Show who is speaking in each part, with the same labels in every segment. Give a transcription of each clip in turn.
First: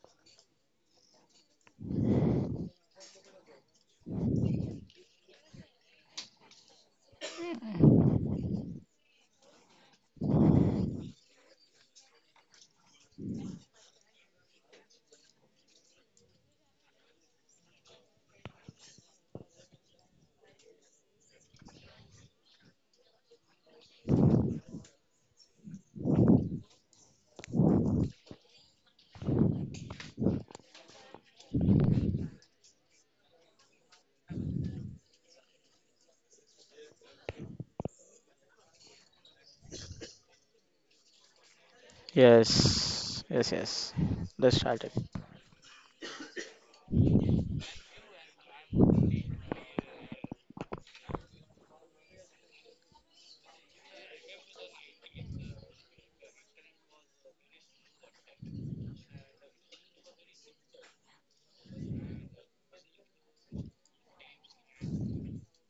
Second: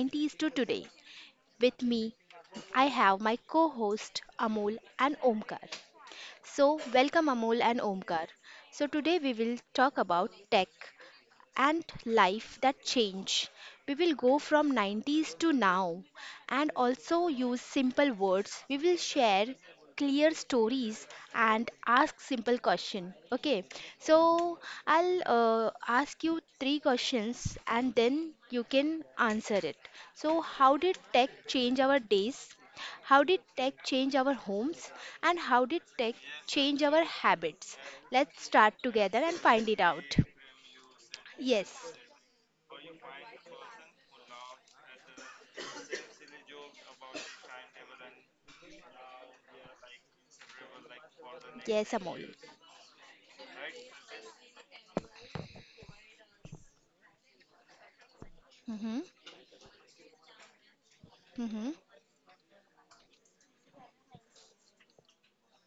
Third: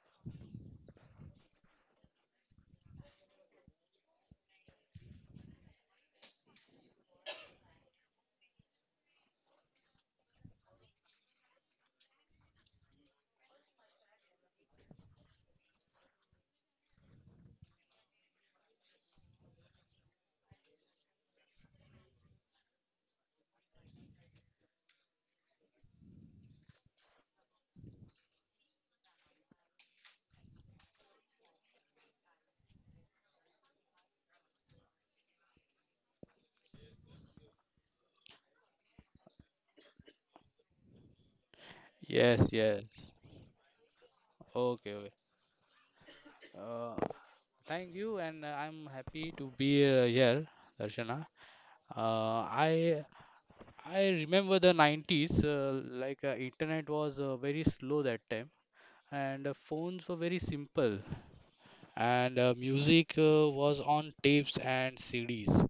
Speaker 1: 90s to today. With me, I have my co-host Amol and Omkar. So, welcome Amol and Omkar. So, today we will talk about tech and life that change. We will go from 90s to now and also use simple words. We will share clear stories and ask simple question. Okay. So I'll ask you three questions and then you can answer it. So how did tech change our days? How did tech change our homes? And how did tech change our habits? Let's start together and find it out. Yes.
Speaker 2: Yes, yes.
Speaker 3: Yes, yes, yes. Let's start
Speaker 2: Okay,
Speaker 3: it.
Speaker 2: okay. Uh, Thank you, and I'm happy to be here, Darshana.
Speaker 1: Yes, Amol.
Speaker 2: Uh, I I remember the 90s, internet was very slow that time,
Speaker 1: Mm-hmm.
Speaker 2: and phones were very simple,
Speaker 1: Mm-hmm.
Speaker 2: and music was on tapes and CDs.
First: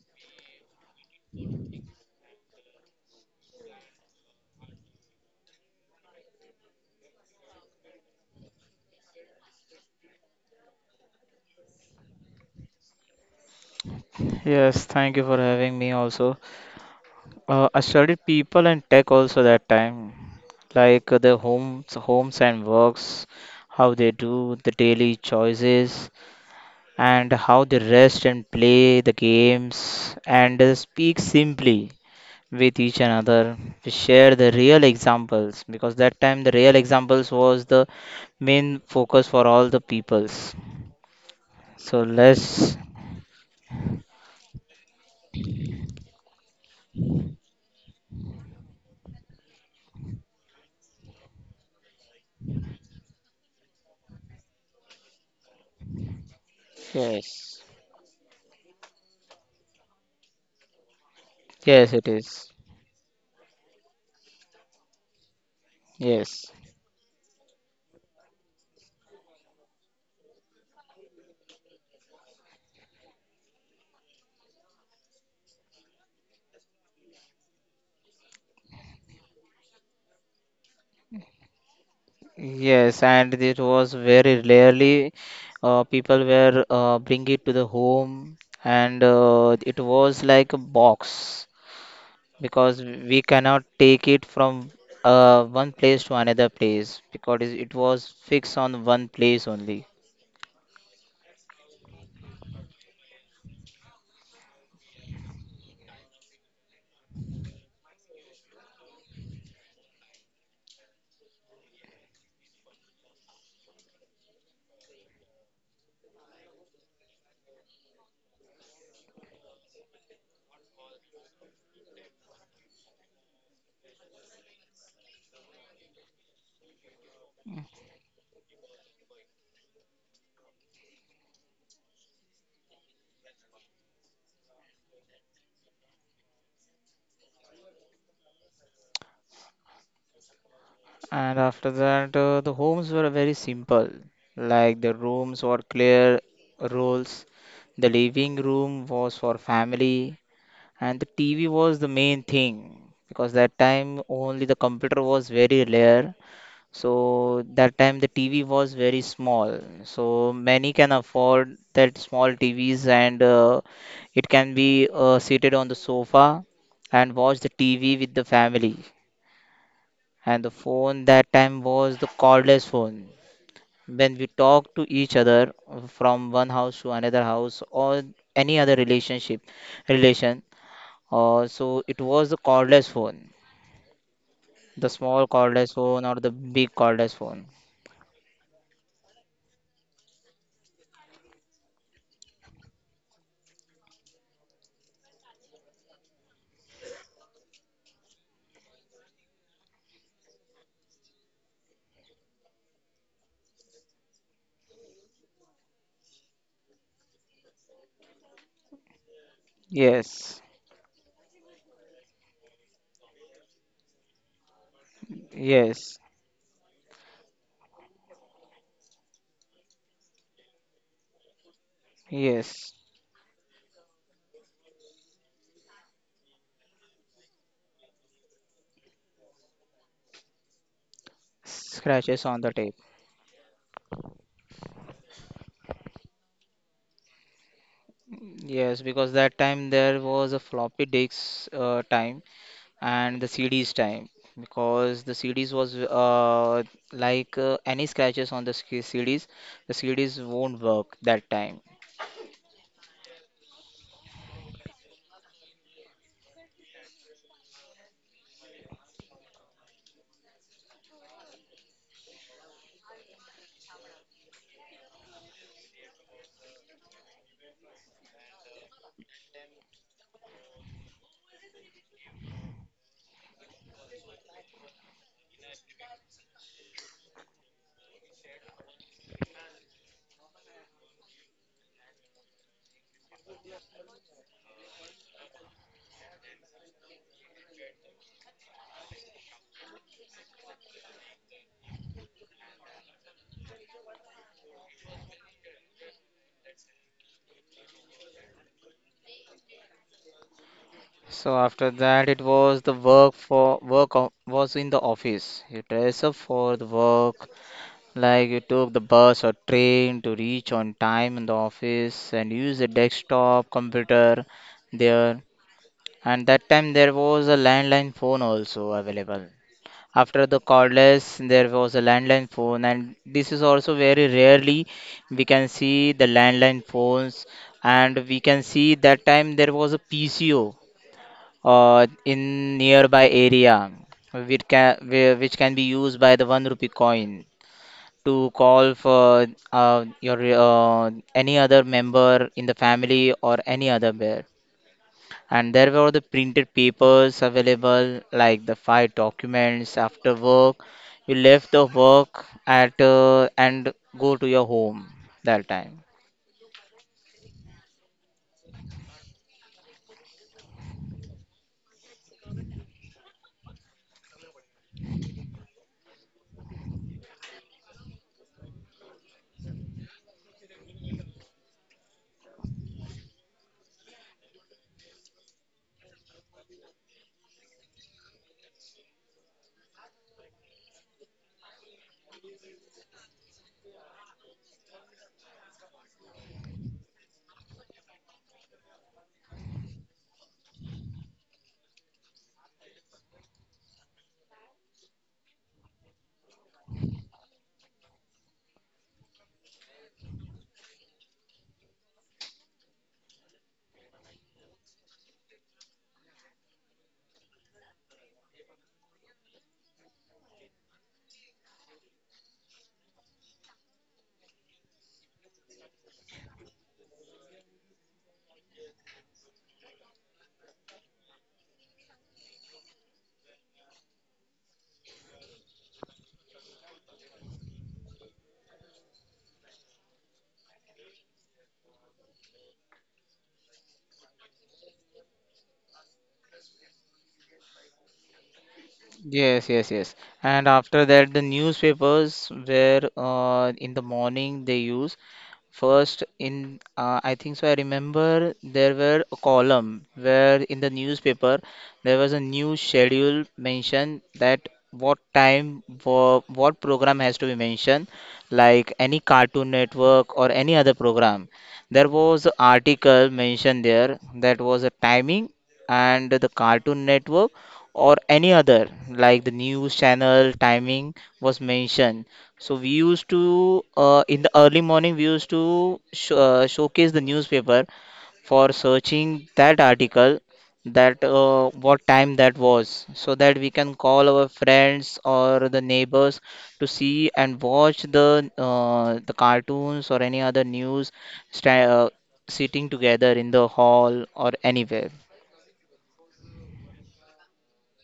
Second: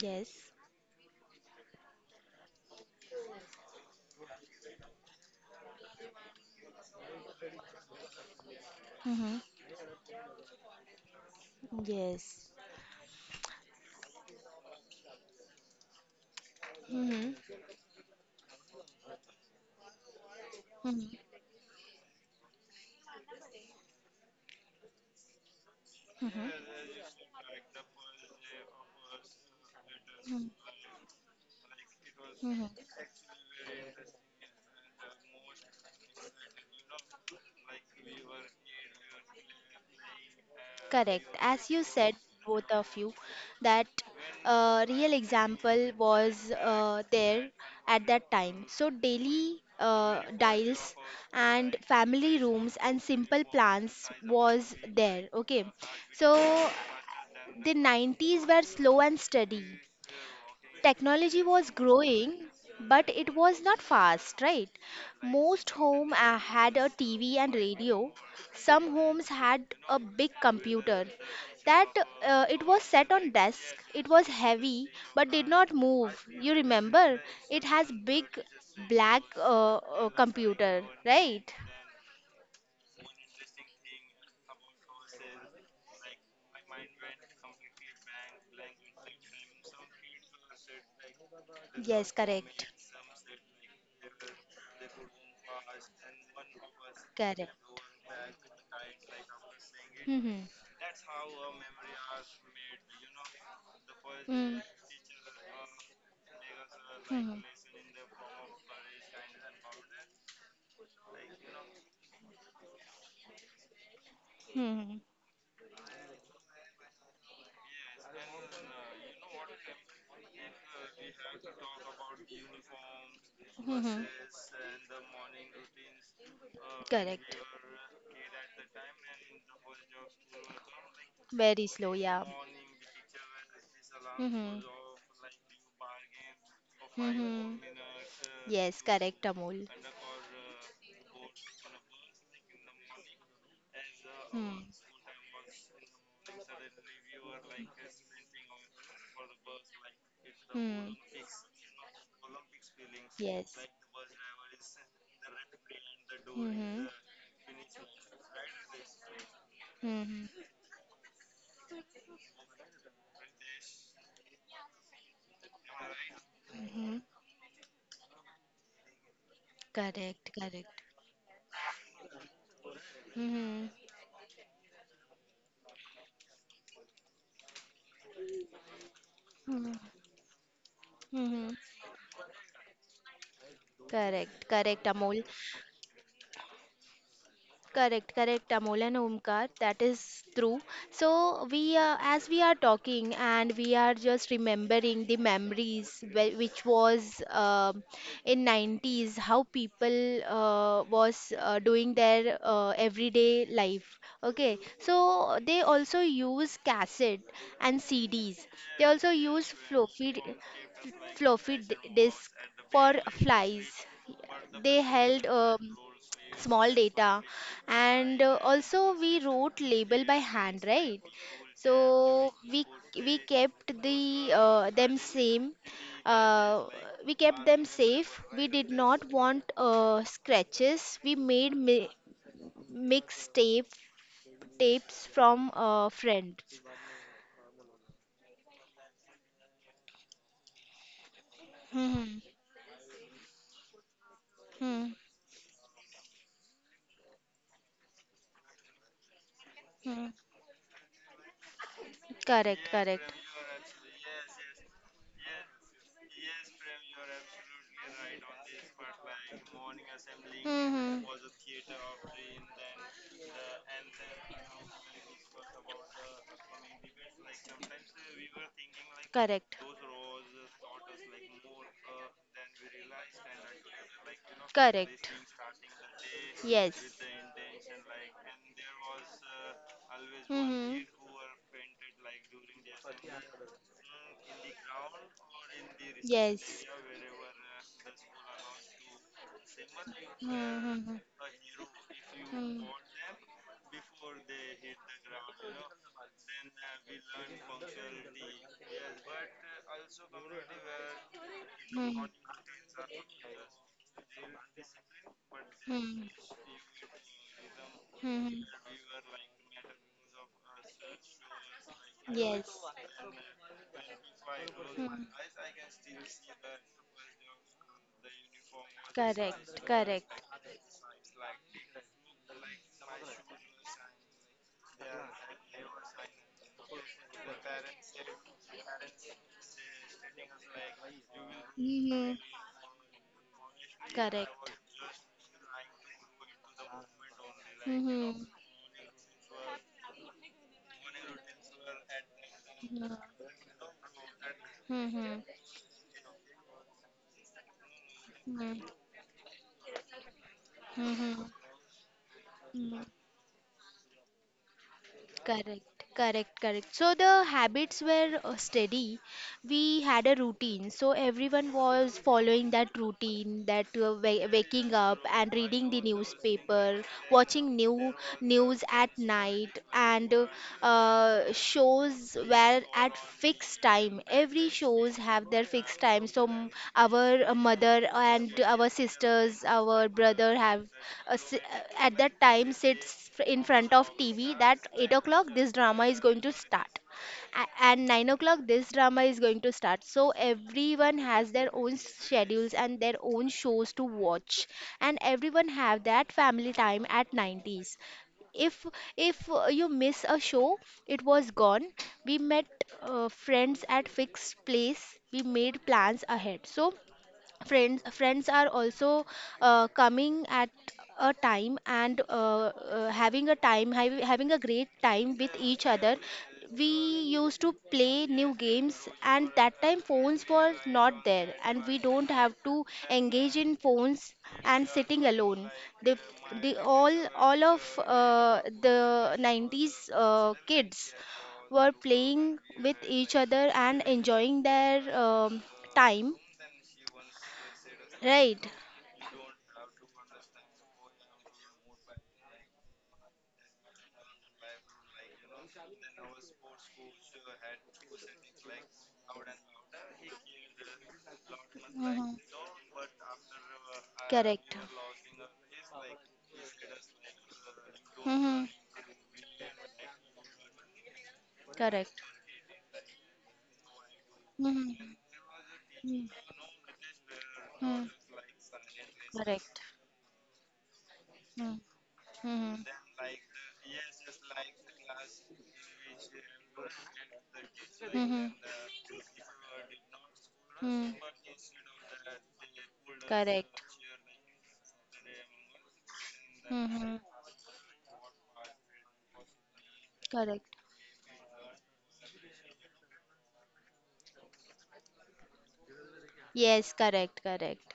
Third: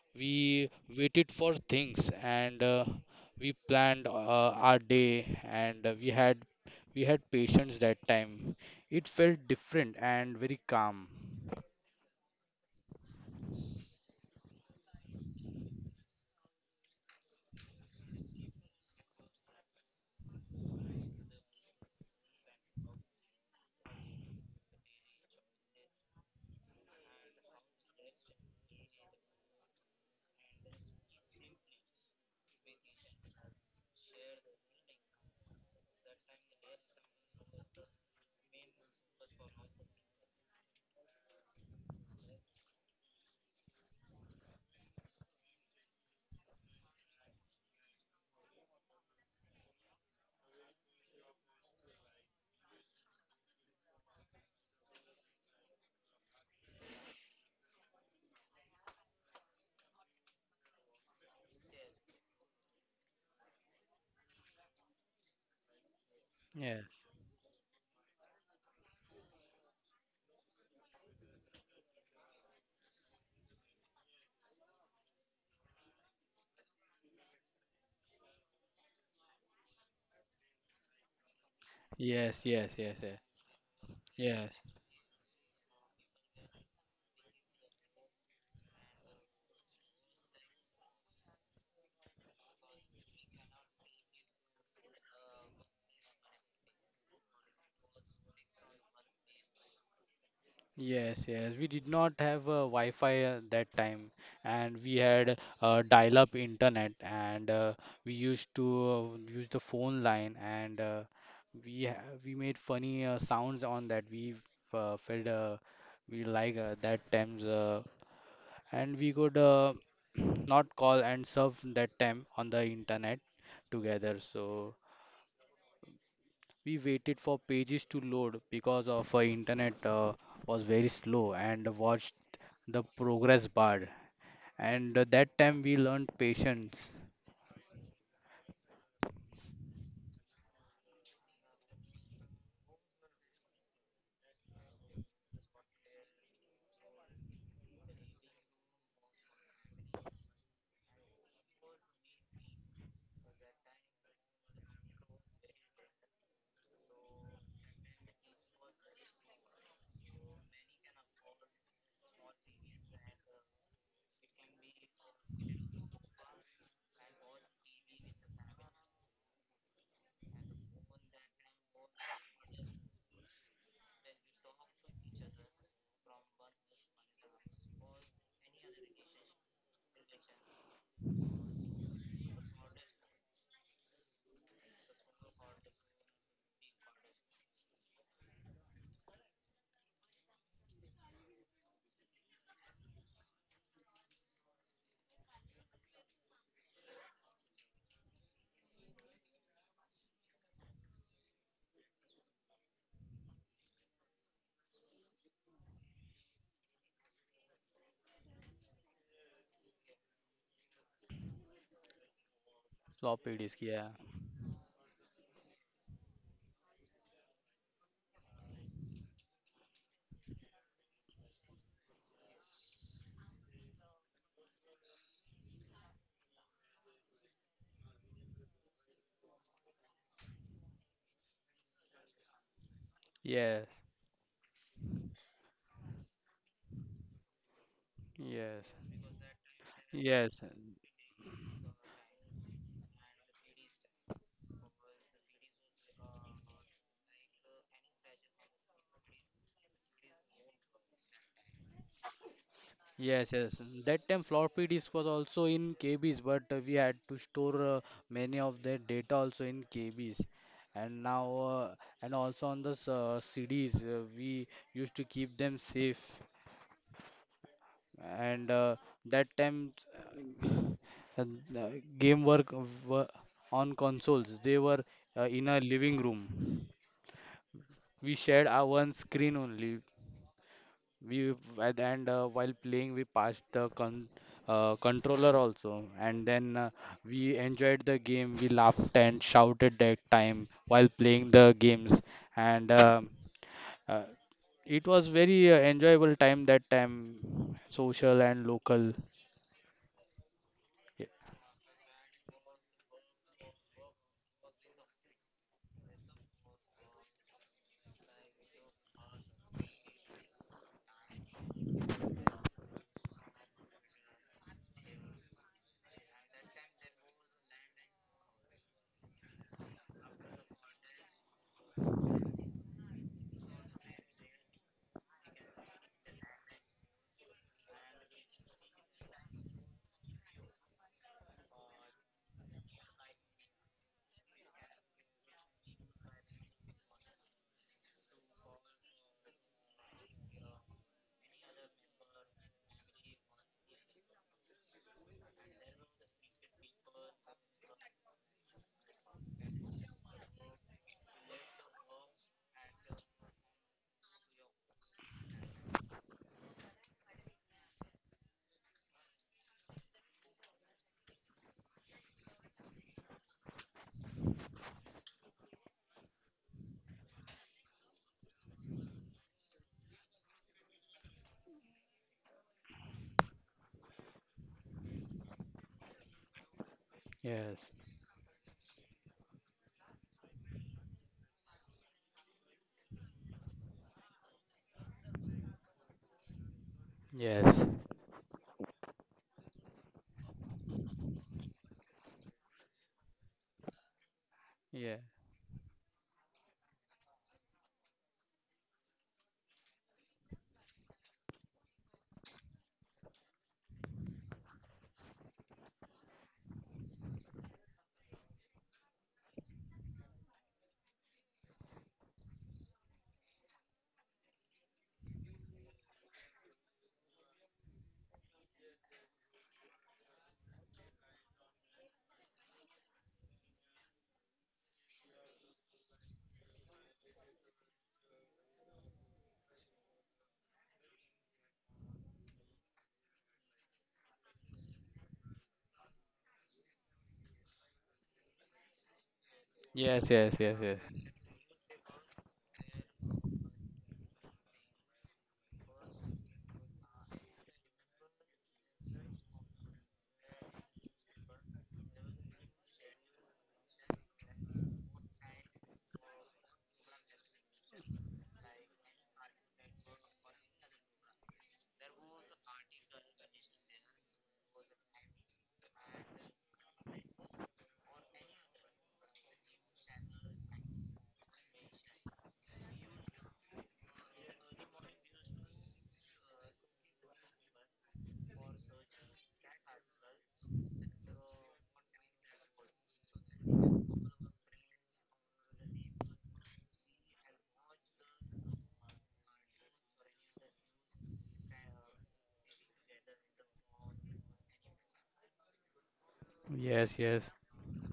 Speaker 1: Yes.
Speaker 2: We waited for things, and we planned our day, and we had patience that time. It
Speaker 1: Mm-hmm.
Speaker 2: felt different and very calm.
Speaker 1: Yes.
Speaker 3: Yes, thank you for having me also.
Speaker 1: Mm-hmm.
Speaker 3: I studied people and tech also that time, like
Speaker 1: Mm-hmm.
Speaker 3: the homes and works, how they do the daily choices,
Speaker 1: Mm-hmm.
Speaker 3: and how they rest and play the games, and speak simply with
Speaker 1: Mm-hmm.
Speaker 3: each another. We share the real examples because that time the real examples was the main focus for all the peoples.
Speaker 1: Correct. As you
Speaker 3: So
Speaker 1: said,
Speaker 3: let's
Speaker 1: both of you, that real example was there at that time. So daily dials and family rooms and simple plans was there. Okay. So
Speaker 3: yes.
Speaker 1: the 90s were slow and steady, technology was
Speaker 3: Yes, it
Speaker 1: growing
Speaker 3: is.
Speaker 1: but it was not fast, right? Most home
Speaker 3: Yes.
Speaker 2: Yeah.
Speaker 1: had a tv and radio, some homes had a big computer that it was set on desk, it was heavy but did not move. You remember it has big black computer, right?
Speaker 2: Yes, yes, yes,
Speaker 3: Yes,
Speaker 2: yes.
Speaker 3: and it was very
Speaker 2: Yes.
Speaker 3: rarely people were bring it to the home, and it was like a box
Speaker 1: Yes, correct,
Speaker 3: because we cannot take it from one place to another place because
Speaker 1: correct.
Speaker 3: it was fixed on one place only.
Speaker 1: Mm-hmm.
Speaker 2: Yes, yes. We did not have Wi-Fi that time,
Speaker 1: Mm.
Speaker 2: and we had dial-up internet, and
Speaker 1: Mhm.
Speaker 2: we used to use the phone line, and we ha we made funny sounds on that. We felt we like that times, and we could not call and surf that time on the internet
Speaker 1: Mhm.
Speaker 2: together.
Speaker 1: Mhm.
Speaker 2: So we waited for
Speaker 1: Correct.
Speaker 2: pages to load because of internet was very slow, and
Speaker 1: Very
Speaker 2: watch
Speaker 1: slow, yeah.
Speaker 2: the progress bar,
Speaker 1: Mhm.
Speaker 2: and that time we learned patience.
Speaker 1: Mhm. Yes, correct, Amol.
Speaker 3: And after that, the homes were very simple, like the rooms were clear rules. The living room was for family, and the
Speaker 1: Hmm.
Speaker 3: TV was the main thing because that
Speaker 1: Yes.
Speaker 3: time only the computer was very rare.
Speaker 1: Mm-hmm.
Speaker 3: So that time the TV was very small. So
Speaker 1: Mm-hmm.
Speaker 3: many can afford that small TVs and it can be seated on the sofa
Speaker 1: Mm-hmm.
Speaker 3: and watch the TV with the family. And
Speaker 1: Correct,
Speaker 3: the
Speaker 1: correct.
Speaker 3: phone that time was the cordless phone.
Speaker 1: Mm-hmm.
Speaker 3: When we talk to each other from one house to another house or any other relation,
Speaker 1: Mm-hmm.
Speaker 3: so it was the cordless phone,
Speaker 1: Correct,
Speaker 3: the
Speaker 1: correct,
Speaker 3: small
Speaker 1: Amol.
Speaker 3: cordless phone or the big cordless phone.
Speaker 1: Correct, correct, Amol and Omkar. That is true. So we, as we are talking, and we are just remembering the memories which was in 90s, how people was doing their everyday life. Okay, so they also use cassette and CDs. They also use
Speaker 3: Yes,
Speaker 1: f- floppy disk for
Speaker 2: Floppy disk, yeah,
Speaker 1: flies. They held
Speaker 3: yes,
Speaker 1: small data, and also we wrote label by hand, right? So we
Speaker 3: yes.
Speaker 1: we kept them same, uh, we kept them safe, we did not want scratches. We made
Speaker 3: Scratches on the tape.
Speaker 1: mix
Speaker 2: yes,
Speaker 1: tapes from friends.
Speaker 2: yes,
Speaker 3: Yes, because that time there
Speaker 2: yes,
Speaker 3: was a floppy disks time
Speaker 1: Hmm.
Speaker 3: and the CDs time
Speaker 1: Hmm.
Speaker 3: because the CDs was any scratches on the CDs, the
Speaker 1: Hmm. Hmm.
Speaker 3: CDs won't work that time.
Speaker 1: Correct,
Speaker 2: yes,
Speaker 1: correct.
Speaker 2: yes. That time floppy disk was also in KBs, but we had to store many of the data also in KBs. And now, uh, and also on the CDs, we used to keep them safe, and that time
Speaker 1: Correct.
Speaker 2: uh, the game work were on consoles. They were
Speaker 1: Correct.
Speaker 2: in a living room.
Speaker 1: Yes.
Speaker 2: We shared our one screen only.
Speaker 1: Mm-hmm.
Speaker 2: We at- and while playing we passed the controller also, and then
Speaker 1: Yes.
Speaker 2: we enjoyed the game. We laughed and shouted that time while
Speaker 1: Mm-hmm.
Speaker 2: playing the games, and uh, it was very enjoyable time that time, social and local. Ye-
Speaker 3: So after that,
Speaker 1: Mm-hmm.
Speaker 3: it was the work for was in the office. You dress up for the work, like
Speaker 1: Mm-hmm.
Speaker 3: you took the bus or train to reach on time in the office and
Speaker 1: Yes.
Speaker 3: use a desktop computer
Speaker 1: Hmm.
Speaker 3: there. And that time there was a landline phone also available.
Speaker 1: Correct, correct.
Speaker 3: After the cordless, there was a landline phone, and this is also very rarely we can see the landline phones. And we can see that time there was a PCO
Speaker 1: Mm-hmm.
Speaker 3: in nearby area, which
Speaker 1: Correct.
Speaker 3: which can be used by the one rupee coin to
Speaker 1: Mm-hmm.
Speaker 3: call for your any other member in the family or any other bear.
Speaker 1: Hmm. Mm-hmm.
Speaker 3: And there were the printed papers available, like the five documents after work. You
Speaker 1: Mm-hmm.
Speaker 3: left the work at
Speaker 1: Mm-hmm.
Speaker 3: and go to your home that time.
Speaker 1: Correct, correct, correct. So the habits were steady, we had a routine, so everyone was following that routine, that waking up and reading the newspaper, watching news at night, and shows were at fixed time. Every shows have their fixed time, so our
Speaker 2: yes.
Speaker 1: mother and our sisters, our brother have at that time sits in front of tv, that 8 o'clock this drama is going to start,
Speaker 2: Yes.
Speaker 1: at 9 o'clock this drama is going to start. So everyone has their own schedules and their own shows to watch,
Speaker 2: Yeah.
Speaker 1: and everyone have that family time at 90s. If if uh, you miss a show, it was gone. We met friends at fixed place, we made plans ahead. So friends are also coming at a time, and having a time, having a great time with each other. We used to play new games, and that time phones were not there, and we don't have to engage in phones and sitting alone. The, the all all of uh, the 90s kids were playing with each other and enjoying their time, right?
Speaker 3: Yes, yes, yes.
Speaker 2: Yes, yes,
Speaker 3: And
Speaker 2: yes, yes.
Speaker 3: after that, the newspapers were in the morning they use.
Speaker 1: Mhm.
Speaker 3: First, in I think so, I remember there were a column where in the newspaper there was a new schedule mentioned that
Speaker 1: Correct.
Speaker 3: what time for what program has to be mentioned,
Speaker 1: Mhm.
Speaker 3: like any Cartoon Network or any other program. There
Speaker 1: Correct.
Speaker 3: was an article mentioned there that was a
Speaker 1: Mhm.
Speaker 3: timing and
Speaker 1: Mm.
Speaker 3: the Cartoon Network or
Speaker 1: Mm.
Speaker 3: any other like the
Speaker 1: Correct.
Speaker 3: news channel timing was
Speaker 1: Mm.
Speaker 3: mentioned, so we
Speaker 1: Mhm.
Speaker 3: used to in the early morning we used to showcase the newspaper
Speaker 1: Mhm.
Speaker 3: for searching that article
Speaker 1: Mm.
Speaker 3: that what time that was so that
Speaker 1: Correct.
Speaker 3: we can call our friends or the neighbors to
Speaker 1: Mhm.
Speaker 3: see and watch the cartoons or any other
Speaker 1: Correct.
Speaker 3: news sta- uh, sitting together in the hall or anywhere.
Speaker 1: Yes,
Speaker 2: Yes, yes,
Speaker 1: correct, correct.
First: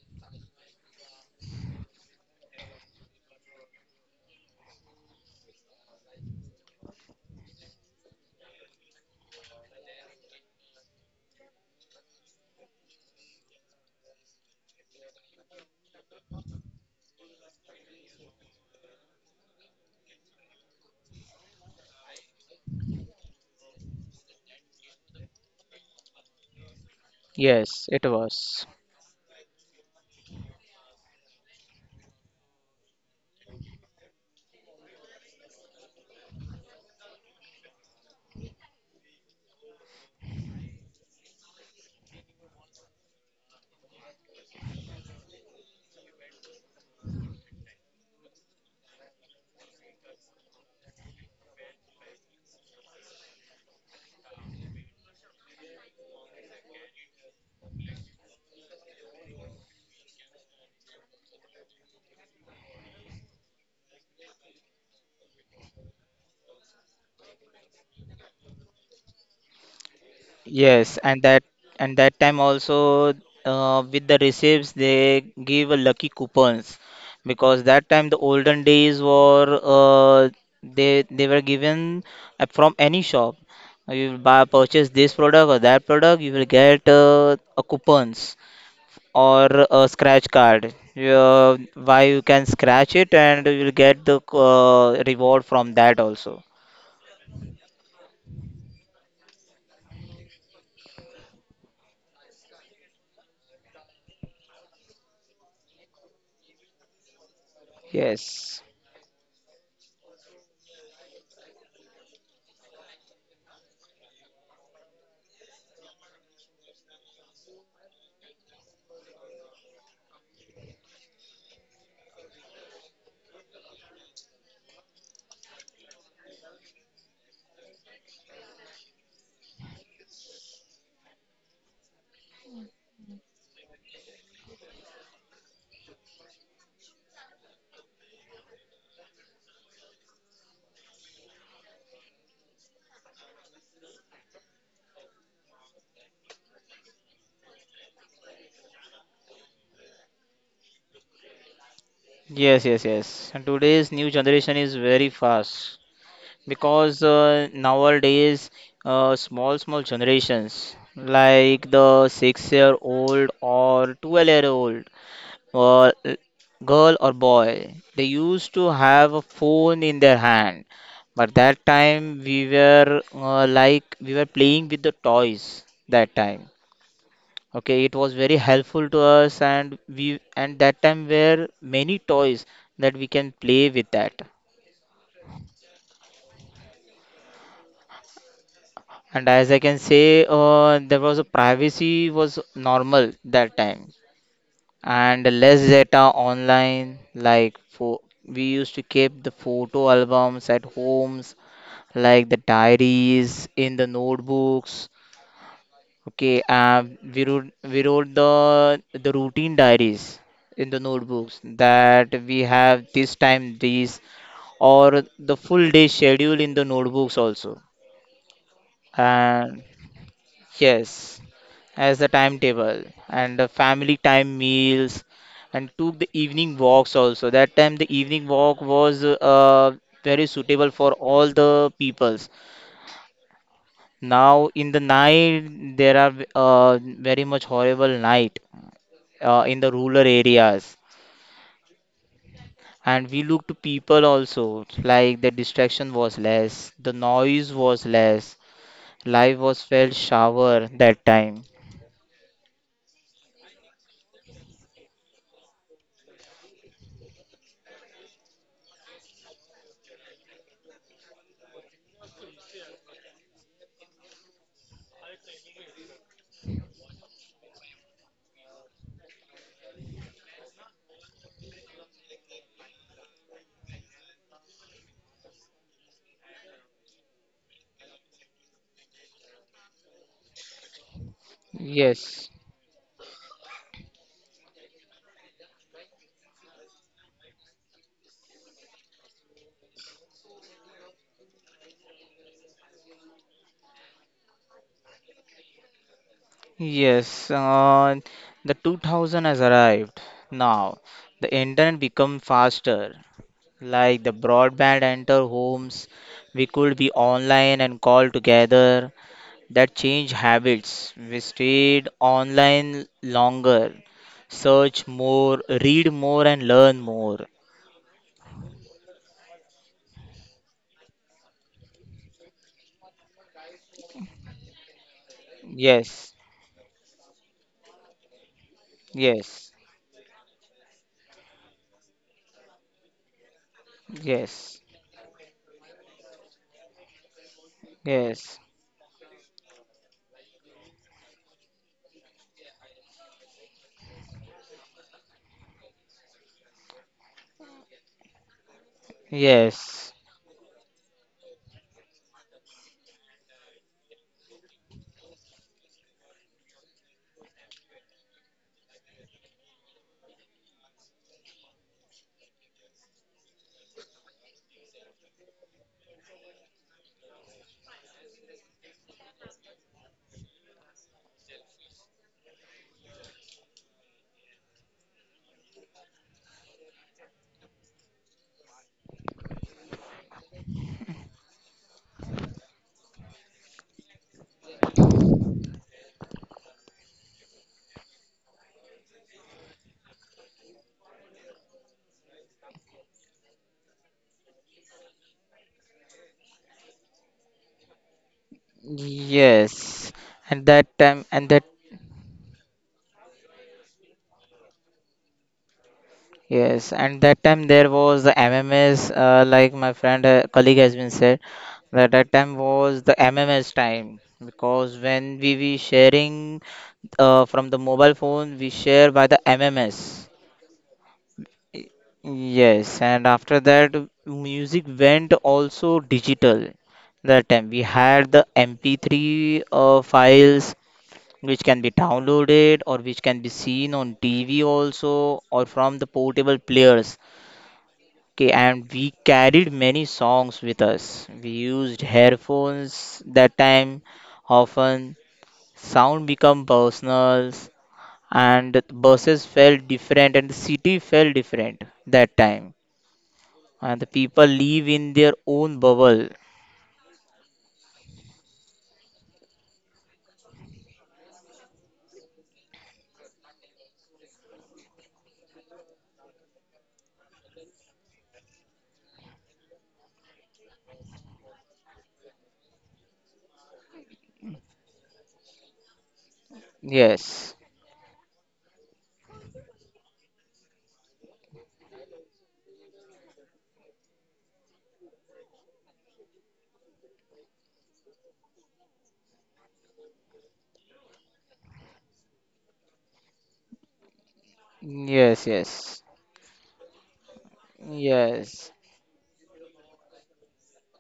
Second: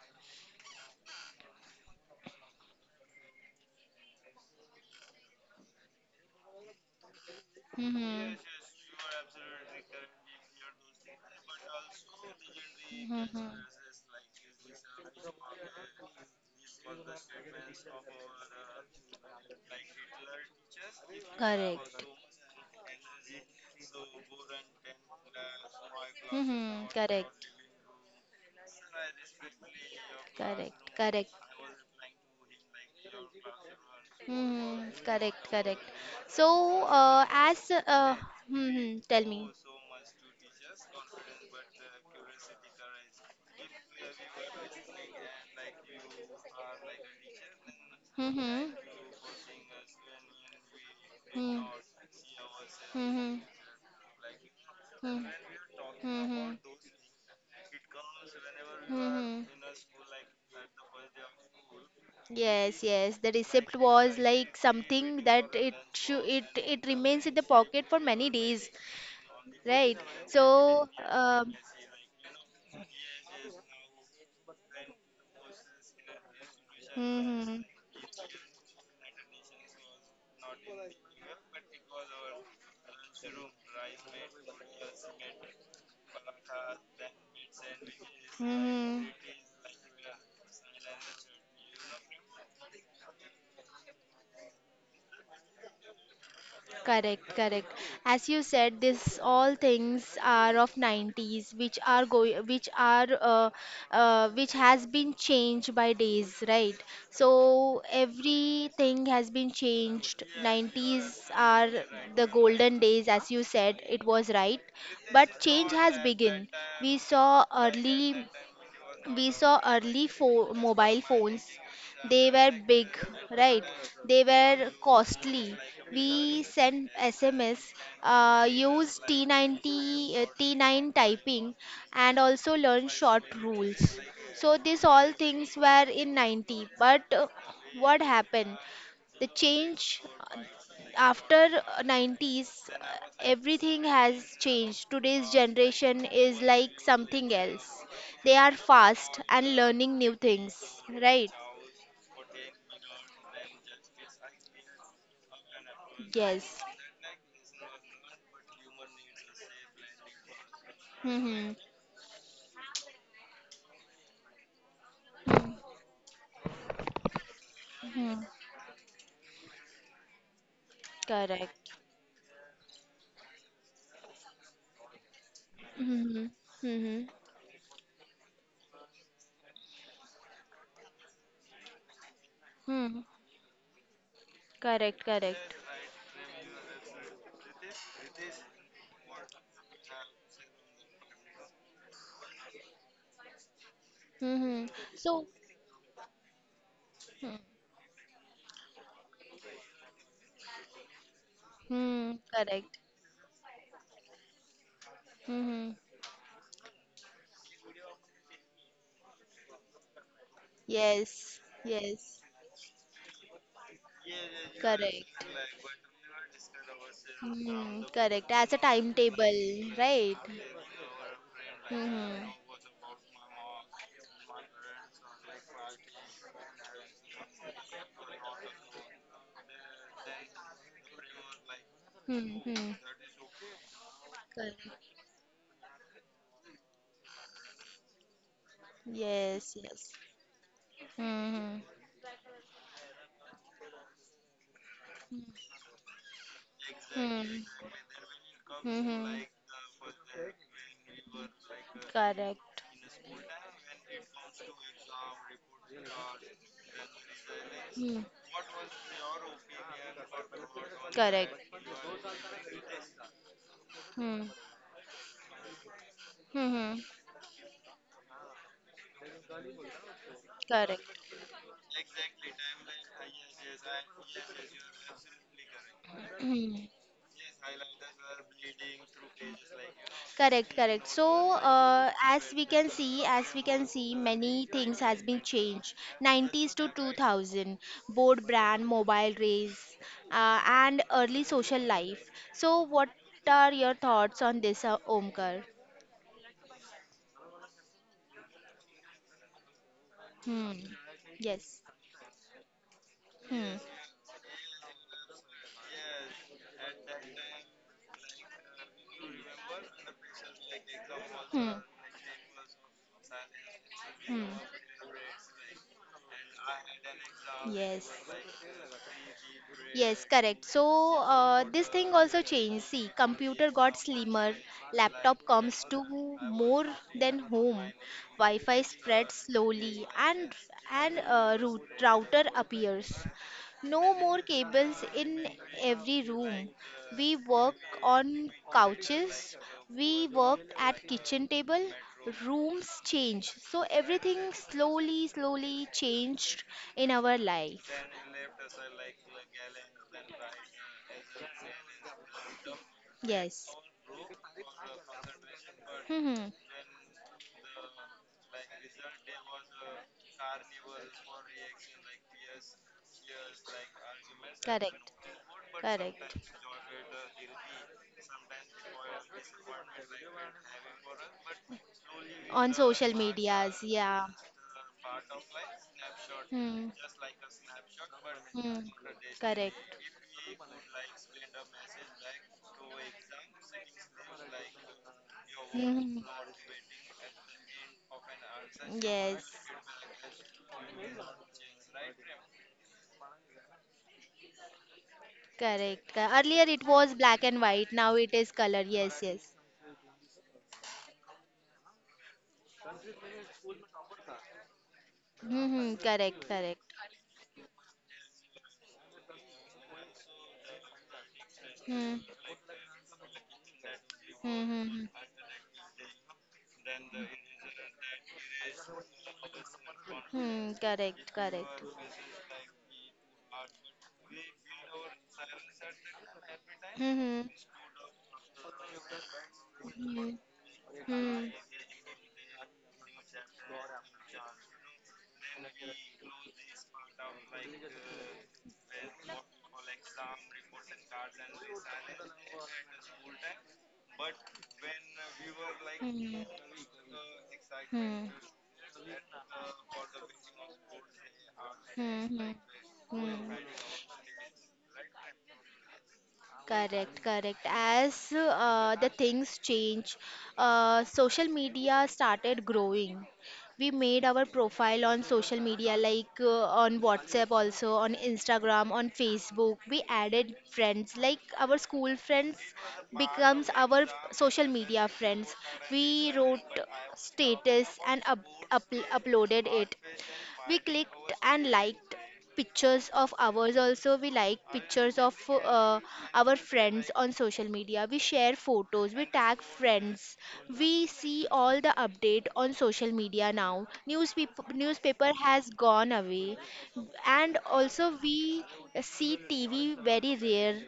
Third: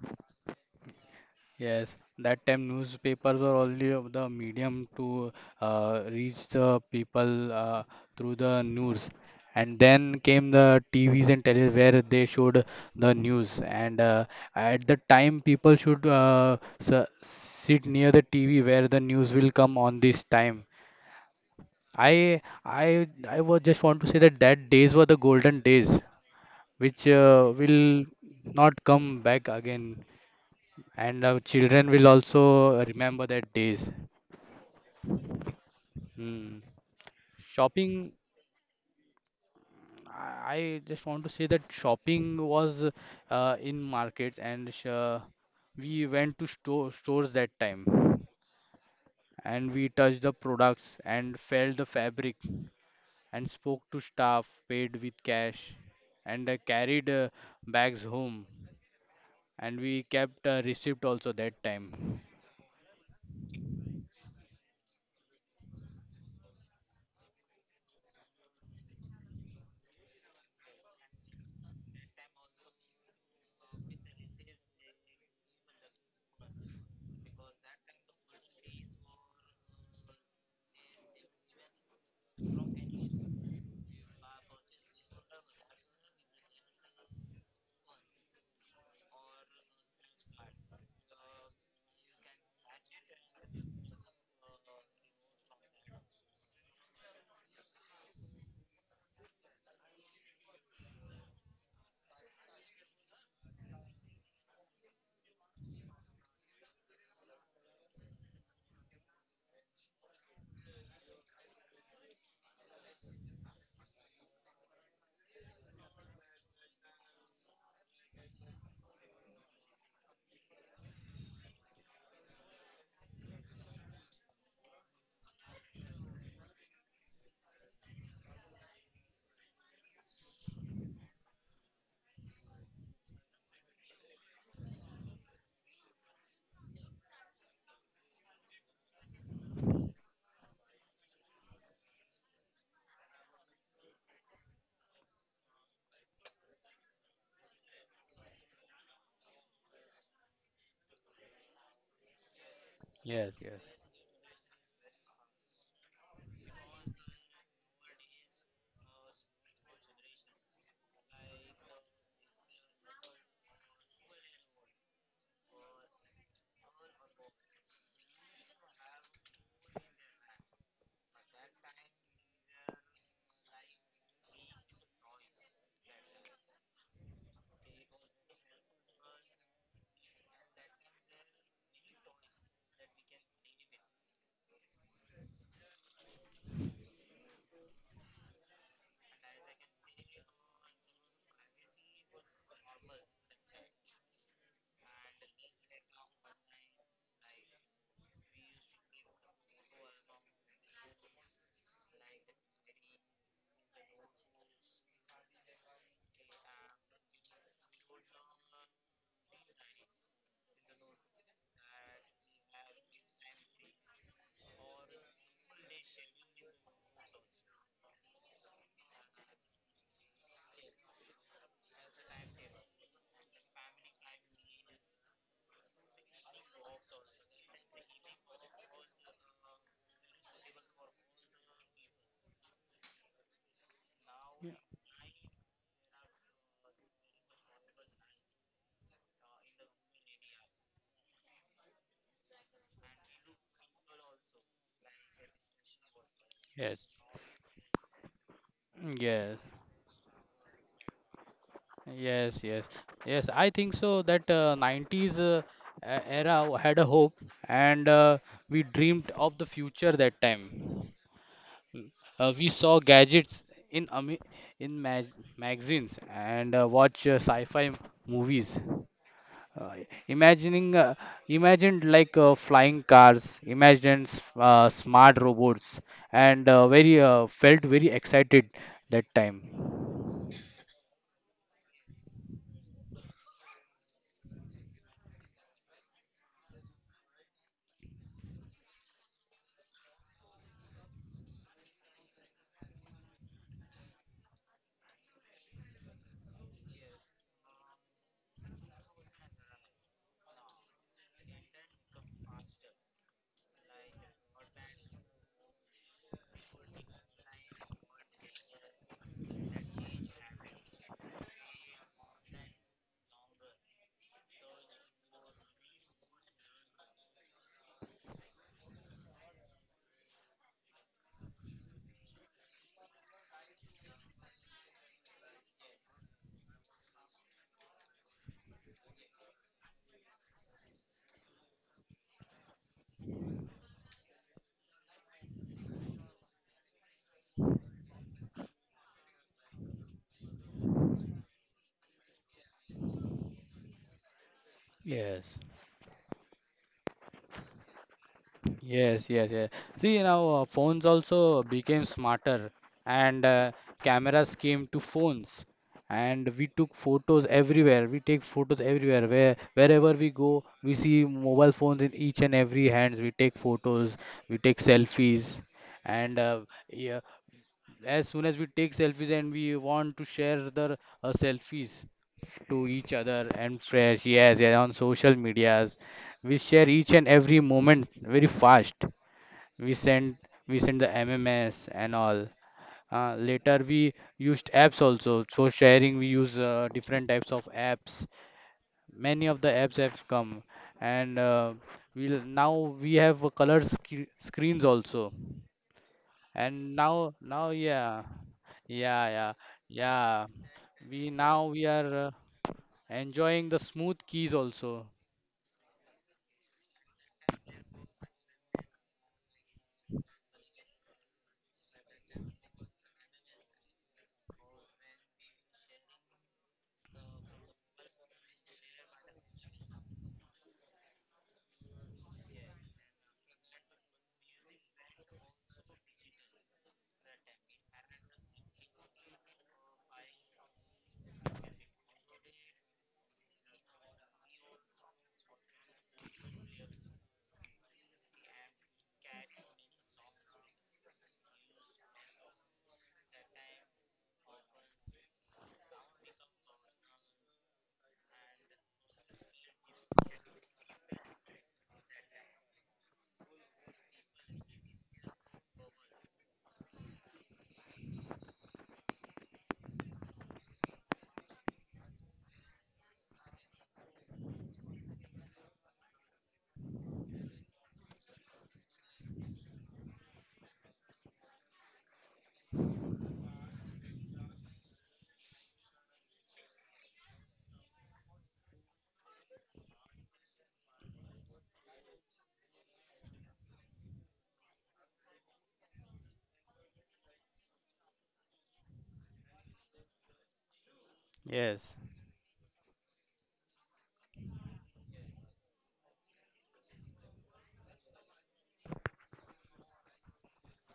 Speaker 2: yes. That time newspapers were only of the medium to reach the people
Speaker 1: Mm-hmm.
Speaker 2: through the news. And then came the TVs and tele, where they showed the
Speaker 1: Mm-hmm.
Speaker 2: news. And at the time, people should s sit near the TV where the news will come on this time.
Speaker 1: Correct.
Speaker 2: I I I was just want to say that that days were the golden days,
Speaker 1: Mm-hmm.
Speaker 2: which
Speaker 1: Correct.
Speaker 3: Yes, it
Speaker 2: will
Speaker 3: was.
Speaker 2: not come back again,
Speaker 1: Correct,
Speaker 2: and
Speaker 1: correct.
Speaker 2: our children will also remember that days.
Speaker 1: Hmm, correct, correct.
Speaker 2: Hmm.
Speaker 1: So, as uh,
Speaker 2: Shopping.
Speaker 1: hmm, hmm, tell me.
Speaker 2: I just want to say that shopping was in markets, and we went to stores that time,
Speaker 1: Hmm, hmm,
Speaker 2: and we touched the products and
Speaker 1: hmm,
Speaker 2: felt the fabric,
Speaker 1: hmm, hmm,
Speaker 2: and spoke to staff, paid with cash,
Speaker 1: hmm, hmm,
Speaker 2: and carried bags home,
Speaker 1: hmm, hmm.
Speaker 2: and we kept a receipt also that time.
Speaker 1: Yes, yes. The receipt was like something that it should it it remains in the pocket for many days, right? So,
Speaker 3: Yes, and that and that time also with the receipts they give a lucky coupons because
Speaker 1: hmm,
Speaker 3: that time the olden days were they were given from any shop. You will buy purchase this product or that product, you will get a coupons
Speaker 1: hmm, hmm,
Speaker 3: or a scratch card. Why you can scratch it and you will get the reward from that also.
Speaker 1: correct, correct. As you said, this all things are of 90s, which are going, which are, which has been changed by days, right? So
Speaker 3: Yes.
Speaker 1: everything has been changed. 90s are the golden days, as you said, it was right. But change has begun. We saw early we saw early mobile phones, they were big, right? They were costly, we sent sms, used t90 t9 typing, and also learned short rules. So these all things were in 90, but what happened? The change, uh, after 90s, everything has changed. Today's generation is like something else, they are fast and learning new things, right?
Speaker 3: Yes, yes, yes. And
Speaker 2: Yes, yes.
Speaker 3: today's new generation is very fast
Speaker 1: Yes.
Speaker 3: because nowadays, small, small generations
Speaker 1: Mm-hmm.
Speaker 3: like the 6 year old or 12-year-old or girl or boy, they
Speaker 1: Mm-hmm.
Speaker 3: used to have a phone in their hand. But that
Speaker 1: Correct.
Speaker 3: time we were like we were playing with the toys that
Speaker 1: Mm-hmm.
Speaker 3: time.
Speaker 1: Mm-hmm.
Speaker 3: Okay, it was very helpful to us, and we and that time were many toys that we
Speaker 1: Hmm.
Speaker 3: can play with that.
Speaker 1: Correct, correct.
Speaker 3: And as I can say, there was a privacy was normal that time,
Speaker 1: Mm-hmm.
Speaker 3: and
Speaker 1: So,
Speaker 3: less data online. Like for we used to keep the photo albums at homes,
Speaker 1: hmm.
Speaker 3: like the
Speaker 1: Correct.
Speaker 3: diaries in the notebooks.
Speaker 1: Mm-hmm.
Speaker 3: Okay, we wrote the routine diaries in the notebooks
Speaker 1: Yes,
Speaker 3: that
Speaker 1: yes,
Speaker 3: we have this time these or the
Speaker 1: correct.
Speaker 3: full day schedule in the notebooks also.
Speaker 1: Mm-hmm. Correct. As a timetable,
Speaker 3: And
Speaker 1: right?
Speaker 3: yes, as the
Speaker 1: Mm-hmm.
Speaker 3: timetable and the family time meals and took the evening walks also. That time the evening walk was very suitable for all the peoples.
Speaker 1: Mm-hmm.
Speaker 3: Now
Speaker 1: Correct.
Speaker 3: in the night there are very much horrible night in
Speaker 1: Yes,
Speaker 3: the
Speaker 1: yes.
Speaker 3: rural areas,
Speaker 1: Mm-hmm.
Speaker 3: and we look to people also like the distraction was less,
Speaker 2: Yes,
Speaker 3: the noise
Speaker 1: Hmm.
Speaker 3: was less,
Speaker 1: Hmm.
Speaker 3: life
Speaker 2: yes,
Speaker 3: was felt shower that time.
Speaker 2: yes,
Speaker 1: Correct.
Speaker 2: yes, yes. I think so that 90s era had a hope, and
Speaker 1: Hmm.
Speaker 2: we dreamed of the future that time.
Speaker 1: Correct.
Speaker 2: Mm. We saw gadgets in ami
Speaker 1: Hmm.
Speaker 2: in magazines,
Speaker 1: Hmm.
Speaker 2: and
Speaker 1: Hmm.
Speaker 2: watch sci-fi movies. Uh, imagining,
Speaker 1: Correct.
Speaker 2: uh, Imagined like flying cars, imagined smart robots, and
Speaker 1: Hmm.
Speaker 2: very felt very excited that time.
Speaker 1: Correct, correct. So,
Speaker 3: Yes.
Speaker 1: as we can see, many things has been changed. 90s to 2000, board brand, mobile race, and early social life. So, what are your thoughts on this, Omkar?
Speaker 3: Yes, the 2000 has arrived
Speaker 1: Hmm.
Speaker 3: now. The
Speaker 1: Yes.
Speaker 3: internet become faster.
Speaker 1: Hmm.
Speaker 3: Like the broadband enter homes, we could be online and call together. That change habits. We
Speaker 1: Hmm.
Speaker 3: stayed online longer,
Speaker 1: Hmm.
Speaker 3: search more, read more, and learn more.
Speaker 1: Yes. Yes, correct. So this thing also changed. See, computer got slimmer, laptop comes to
Speaker 3: Yes,
Speaker 1: more than home, Wi-Fi spreads
Speaker 3: yes,
Speaker 1: slowly, and router appears. No more
Speaker 3: yes,
Speaker 1: cables in every room. We work
Speaker 3: yes,
Speaker 1: on couches, we worked at kitchen table. Rooms change. So everything slowly,
Speaker 2: Yes.
Speaker 1: slowly changed in our life.
Speaker 2: Yes, yes, yes.
Speaker 3: yes,
Speaker 2: See, now phones also became smarter, and
Speaker 1: Yes.
Speaker 2: cameras came to phones,
Speaker 1: Hmm.
Speaker 2: and we took photos everywhere. We take photos everywhere. Wherever we go, we see mobile phones in each and every hands. We take photos, we take
Speaker 1: Correct.
Speaker 2: selfies, and
Speaker 1: Correct.
Speaker 2: yeah, as soon as we take selfies and we want to share the selfies
Speaker 1: On
Speaker 2: to each
Speaker 1: social
Speaker 2: other and
Speaker 1: medias,
Speaker 2: fresh.
Speaker 1: yeah.
Speaker 2: Yes, yes, on social medias, we share
Speaker 1: Hmm.
Speaker 2: each and every moment very
Speaker 1: Hmm.
Speaker 2: fast.
Speaker 1: Correct.
Speaker 2: We sent we sent the MMS and all. Later we used apps also. So sharing,
Speaker 1: Hmm.
Speaker 2: we use different types of apps. Many
Speaker 1: Yes.
Speaker 2: of the apps have come, and we now we have color sc screens also.
Speaker 1: Correct. Earlier it
Speaker 2: And
Speaker 1: was
Speaker 2: now,
Speaker 1: black and
Speaker 2: now,
Speaker 1: white, now
Speaker 2: yeah,
Speaker 1: it is color.
Speaker 2: yeah,
Speaker 1: Yes.
Speaker 2: yeah,
Speaker 1: Yes.
Speaker 3: yes.
Speaker 2: yeah,
Speaker 3: And that time,
Speaker 2: we
Speaker 3: and
Speaker 2: now
Speaker 3: that
Speaker 2: we are enjoying the smooth keys also.
Speaker 1: Hmm. Correct. Correct.
Speaker 3: yes, and that time there was the MMS. Like my friend, colleague has been said, that
Speaker 1: Hmm.
Speaker 3: that time was the MMS time
Speaker 1: Hmm.
Speaker 3: because
Speaker 1: Hmm.
Speaker 3: when we were sharing from the mobile phone, we share by the MMS.
Speaker 1: Hmm. Hmm, correct.
Speaker 3: Y-
Speaker 1: Correct.
Speaker 3: Yes, and after that, music went also digital. That
Speaker 1: Hmm. Hmm.
Speaker 3: time we had the MP3
Speaker 1: Hmm.
Speaker 3: files
Speaker 1: Hmm. Hmm.
Speaker 3: which can be downloaded or which can be seen on TV also or from the portable players. Okay, and we carried many songs with us. We used headphones that time often. Sound become personal,
Speaker 1: Hmm.
Speaker 3: and buses felt different, and the city felt different that
Speaker 1: Hmm. Hmm.
Speaker 3: time,
Speaker 1: Hmm, hmm.
Speaker 3: and the people live in their own bubble.
Speaker 1: Correct, correct. As the things change, social media started growing. We made our profile on social media, like on WhatsApp, also on Instagram, on Facebook. We added friends, like our school friends becomes our social media friends. We wrote
Speaker 3: Yes,
Speaker 1: status and up, uploaded it. We clicked and liked pictures of ours, also we like pictures of our friends on social media. We share photos, we tag friends, we see all
Speaker 2: Yes,
Speaker 1: the update on social media now. Newspaper
Speaker 3: yes,
Speaker 1: has
Speaker 3: yes,
Speaker 1: gone away, and also
Speaker 3: yes,
Speaker 1: we see tv very rare.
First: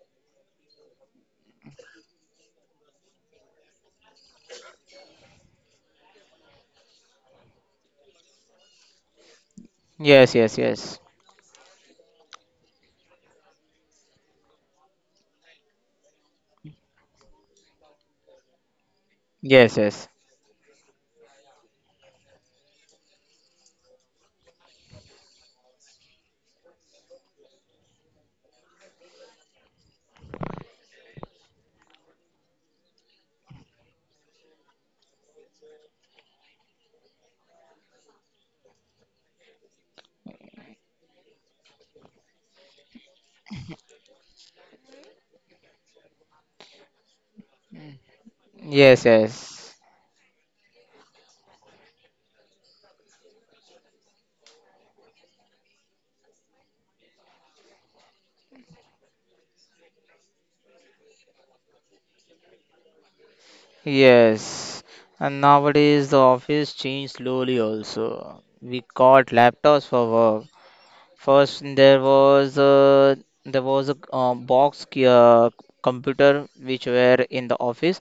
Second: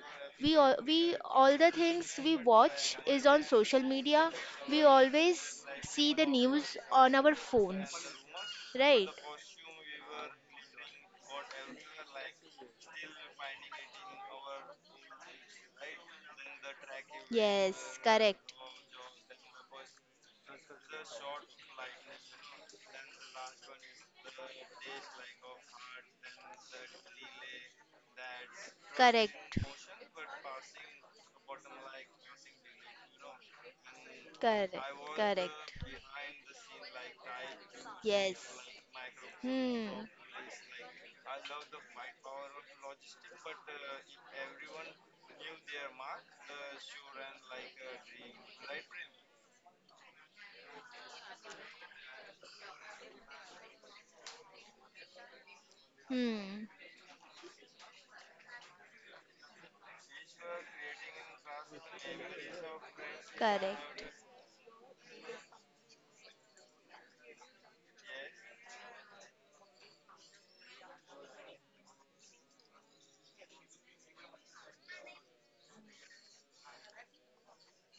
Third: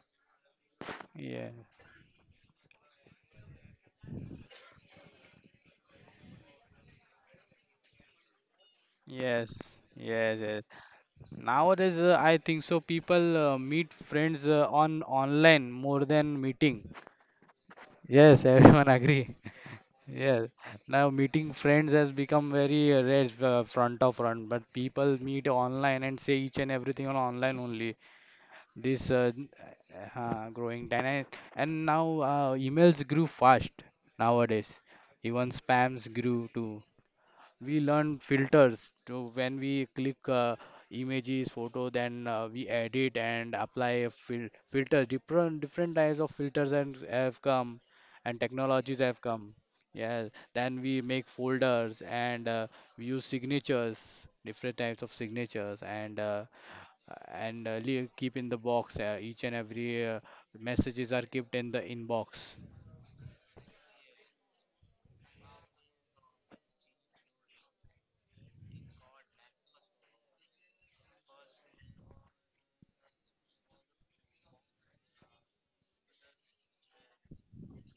Speaker 1: we all, we
Speaker 2: yeah,
Speaker 1: all the things we watch is on social media, we always see the news on our phones, right?
Speaker 2: yes,
Speaker 3: yes,
Speaker 2: yes,
Speaker 3: yes,
Speaker 2: yes.
Speaker 3: yes,
Speaker 2: Nowadays, I think so, people meet friends on online more than meeting.
Speaker 1: Yes,
Speaker 2: Yes,
Speaker 1: correct.
Speaker 2: everyone agree.
Speaker 3: yes, yes,
Speaker 2: Yes. Now meeting friends has become very rare front of front, but people meet online and say each and everything on online only. This uh, n- Growing dynamic, and now emails grew fast nowadays.
Speaker 1: Correct.
Speaker 2: Even spams grew too. We learn
Speaker 1: Yes.
Speaker 2: filters to, when
Speaker 1: Hmm.
Speaker 2: we click images photo, then we edit and apply a filters, different different types of filters and have come, and technologies
Speaker 3: yes,
Speaker 2: have come.
Speaker 3: yes,
Speaker 2: Yeah, then we make folders, and we use signatures, different types of signatures, and
Speaker 1: Hmm.
Speaker 2: keep in the box each and every messages are kept in the inbox.
Speaker 1: Correct.
Speaker 3: yes. And nowadays the office changed slowly also. We got laptops for work. First there was a There was a computer which were in the office.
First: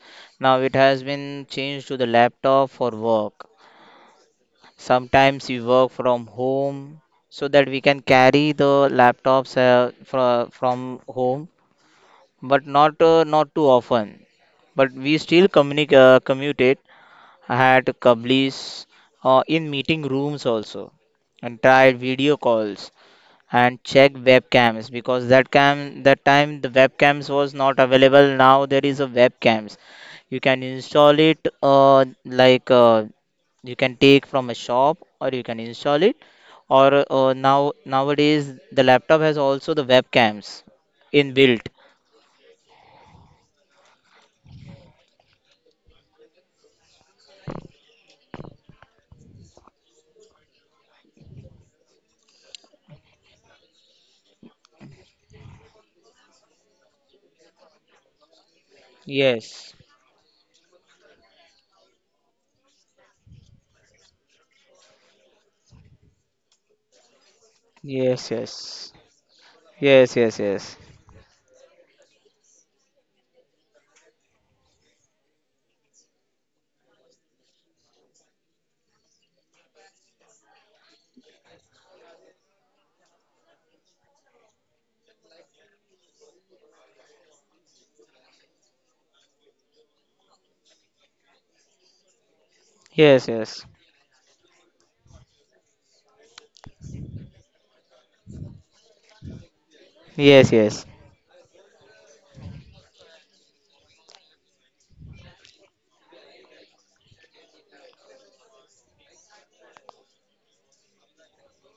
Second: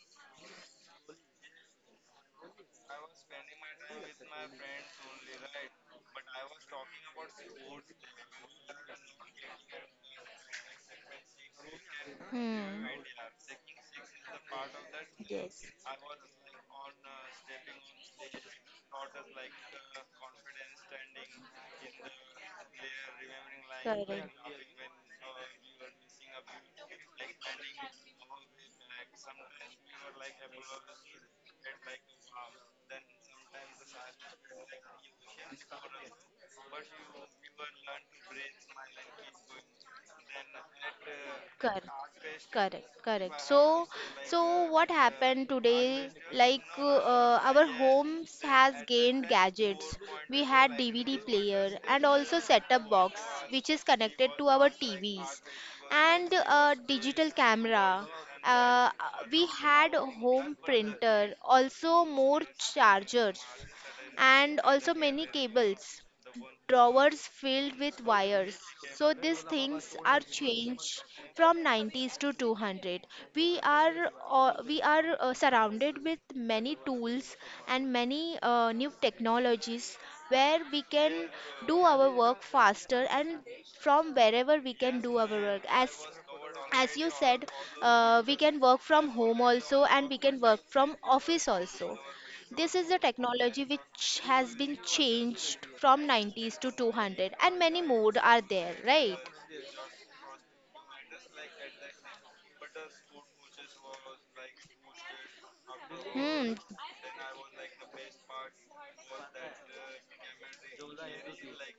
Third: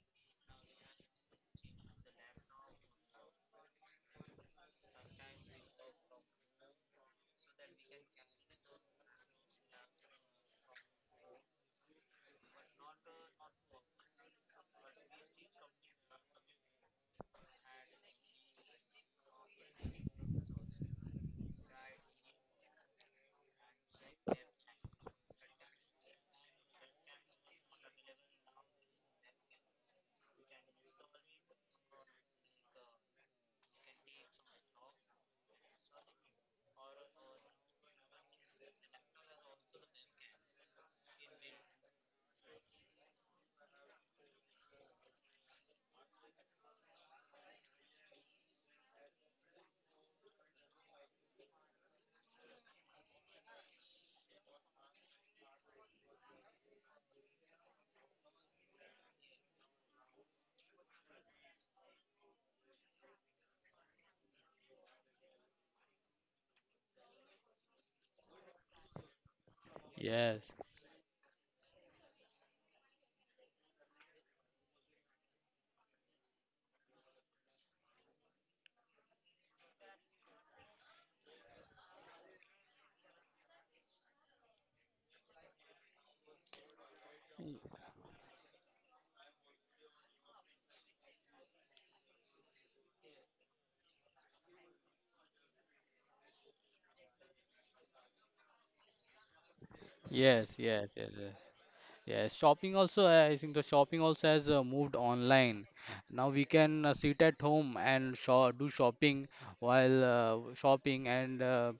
Speaker 3: Now it has been changed to the laptop for work. Sometimes we work from home so that we can carry the laptops from home, but
Speaker 1: Hmm.
Speaker 3: not not too often. But we still communicate commuted at Kablis in meeting rooms also and tried video calls and check webcams because that time the webcams was not available, now there is a webcams. You can install it you can take from a shop or you can install it, or now nowadays the laptop has also the webcams
Speaker 1: Correct,
Speaker 3: inbuilt.
Speaker 1: correct, correct. So, what happened today? Like our homes has gained gadgets. We had DVD player and also setup box, which is connected to our TVs, and a digital camera. Uh, we had a
Speaker 3: Yes.
Speaker 1: home printer, also more chargers, and also many cables, drawers filled with wires.
Speaker 3: Yes,
Speaker 1: So
Speaker 3: yes.
Speaker 1: these things are
Speaker 2: Yes,
Speaker 3: Yes, yes,
Speaker 1: changed
Speaker 3: yes.
Speaker 1: from 90s to 200. We are surrounded with many tools and many new technologies, where we can do our work faster, and from wherever we can do our work. As you said, we can work from home also, and we can work from office also. This is a
Speaker 3: Yes,
Speaker 1: technology
Speaker 3: yes.
Speaker 1: which has been changed from 90s to 200, and many more are there, right?
Speaker 3: Yes,
Speaker 2: yes,
Speaker 3: yes.
Speaker 2: yes, yes, yes. Yes, shopping also, I think the shopping also has moved online. Now we
Speaker 1: Hmm.
Speaker 2: can sit at home and shop, do shopping while shopping, and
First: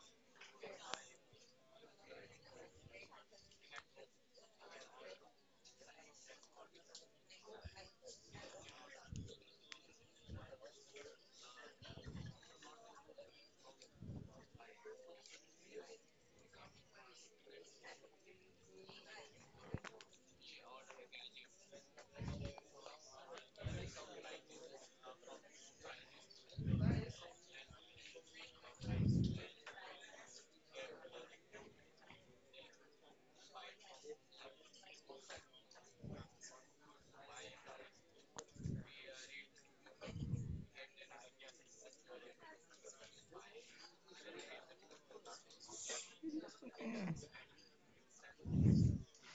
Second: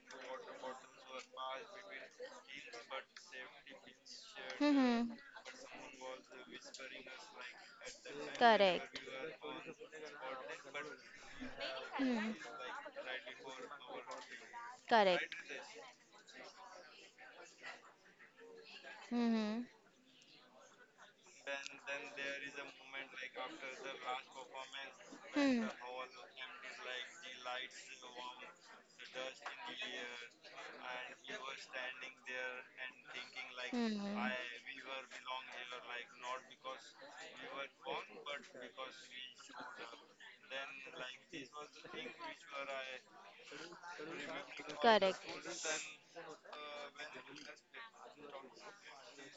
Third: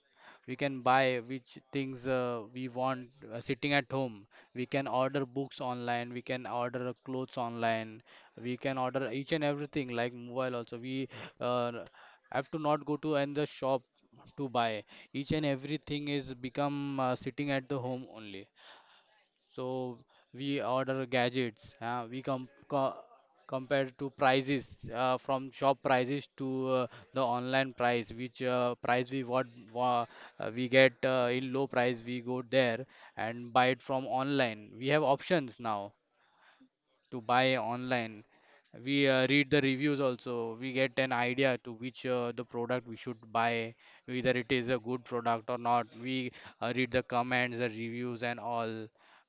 Speaker 2: we can buy which things we want sitting at home. We
Speaker 1: Hmm.
Speaker 2: can
Speaker 1: Hmm.
Speaker 2: order books online, we can order clothes online, we can order each and everything like mobile also. We uh,
Speaker 1: Hmm.
Speaker 2: have to not go to another shop to buy. Each and everything is become sitting at the home only.
Speaker 1: Mm-hmm.
Speaker 2: So we order gadgets. We compare to prices from shop prices to uh, the online price, which price we what wa we get in low price, we go there and buy it from online. We have options now to buy online. We read the reviews also. We get an idea to which the product we should buy, whether it is a good
Speaker 1: Correct.
Speaker 2: product or not. We read the comments, the reviews, and all.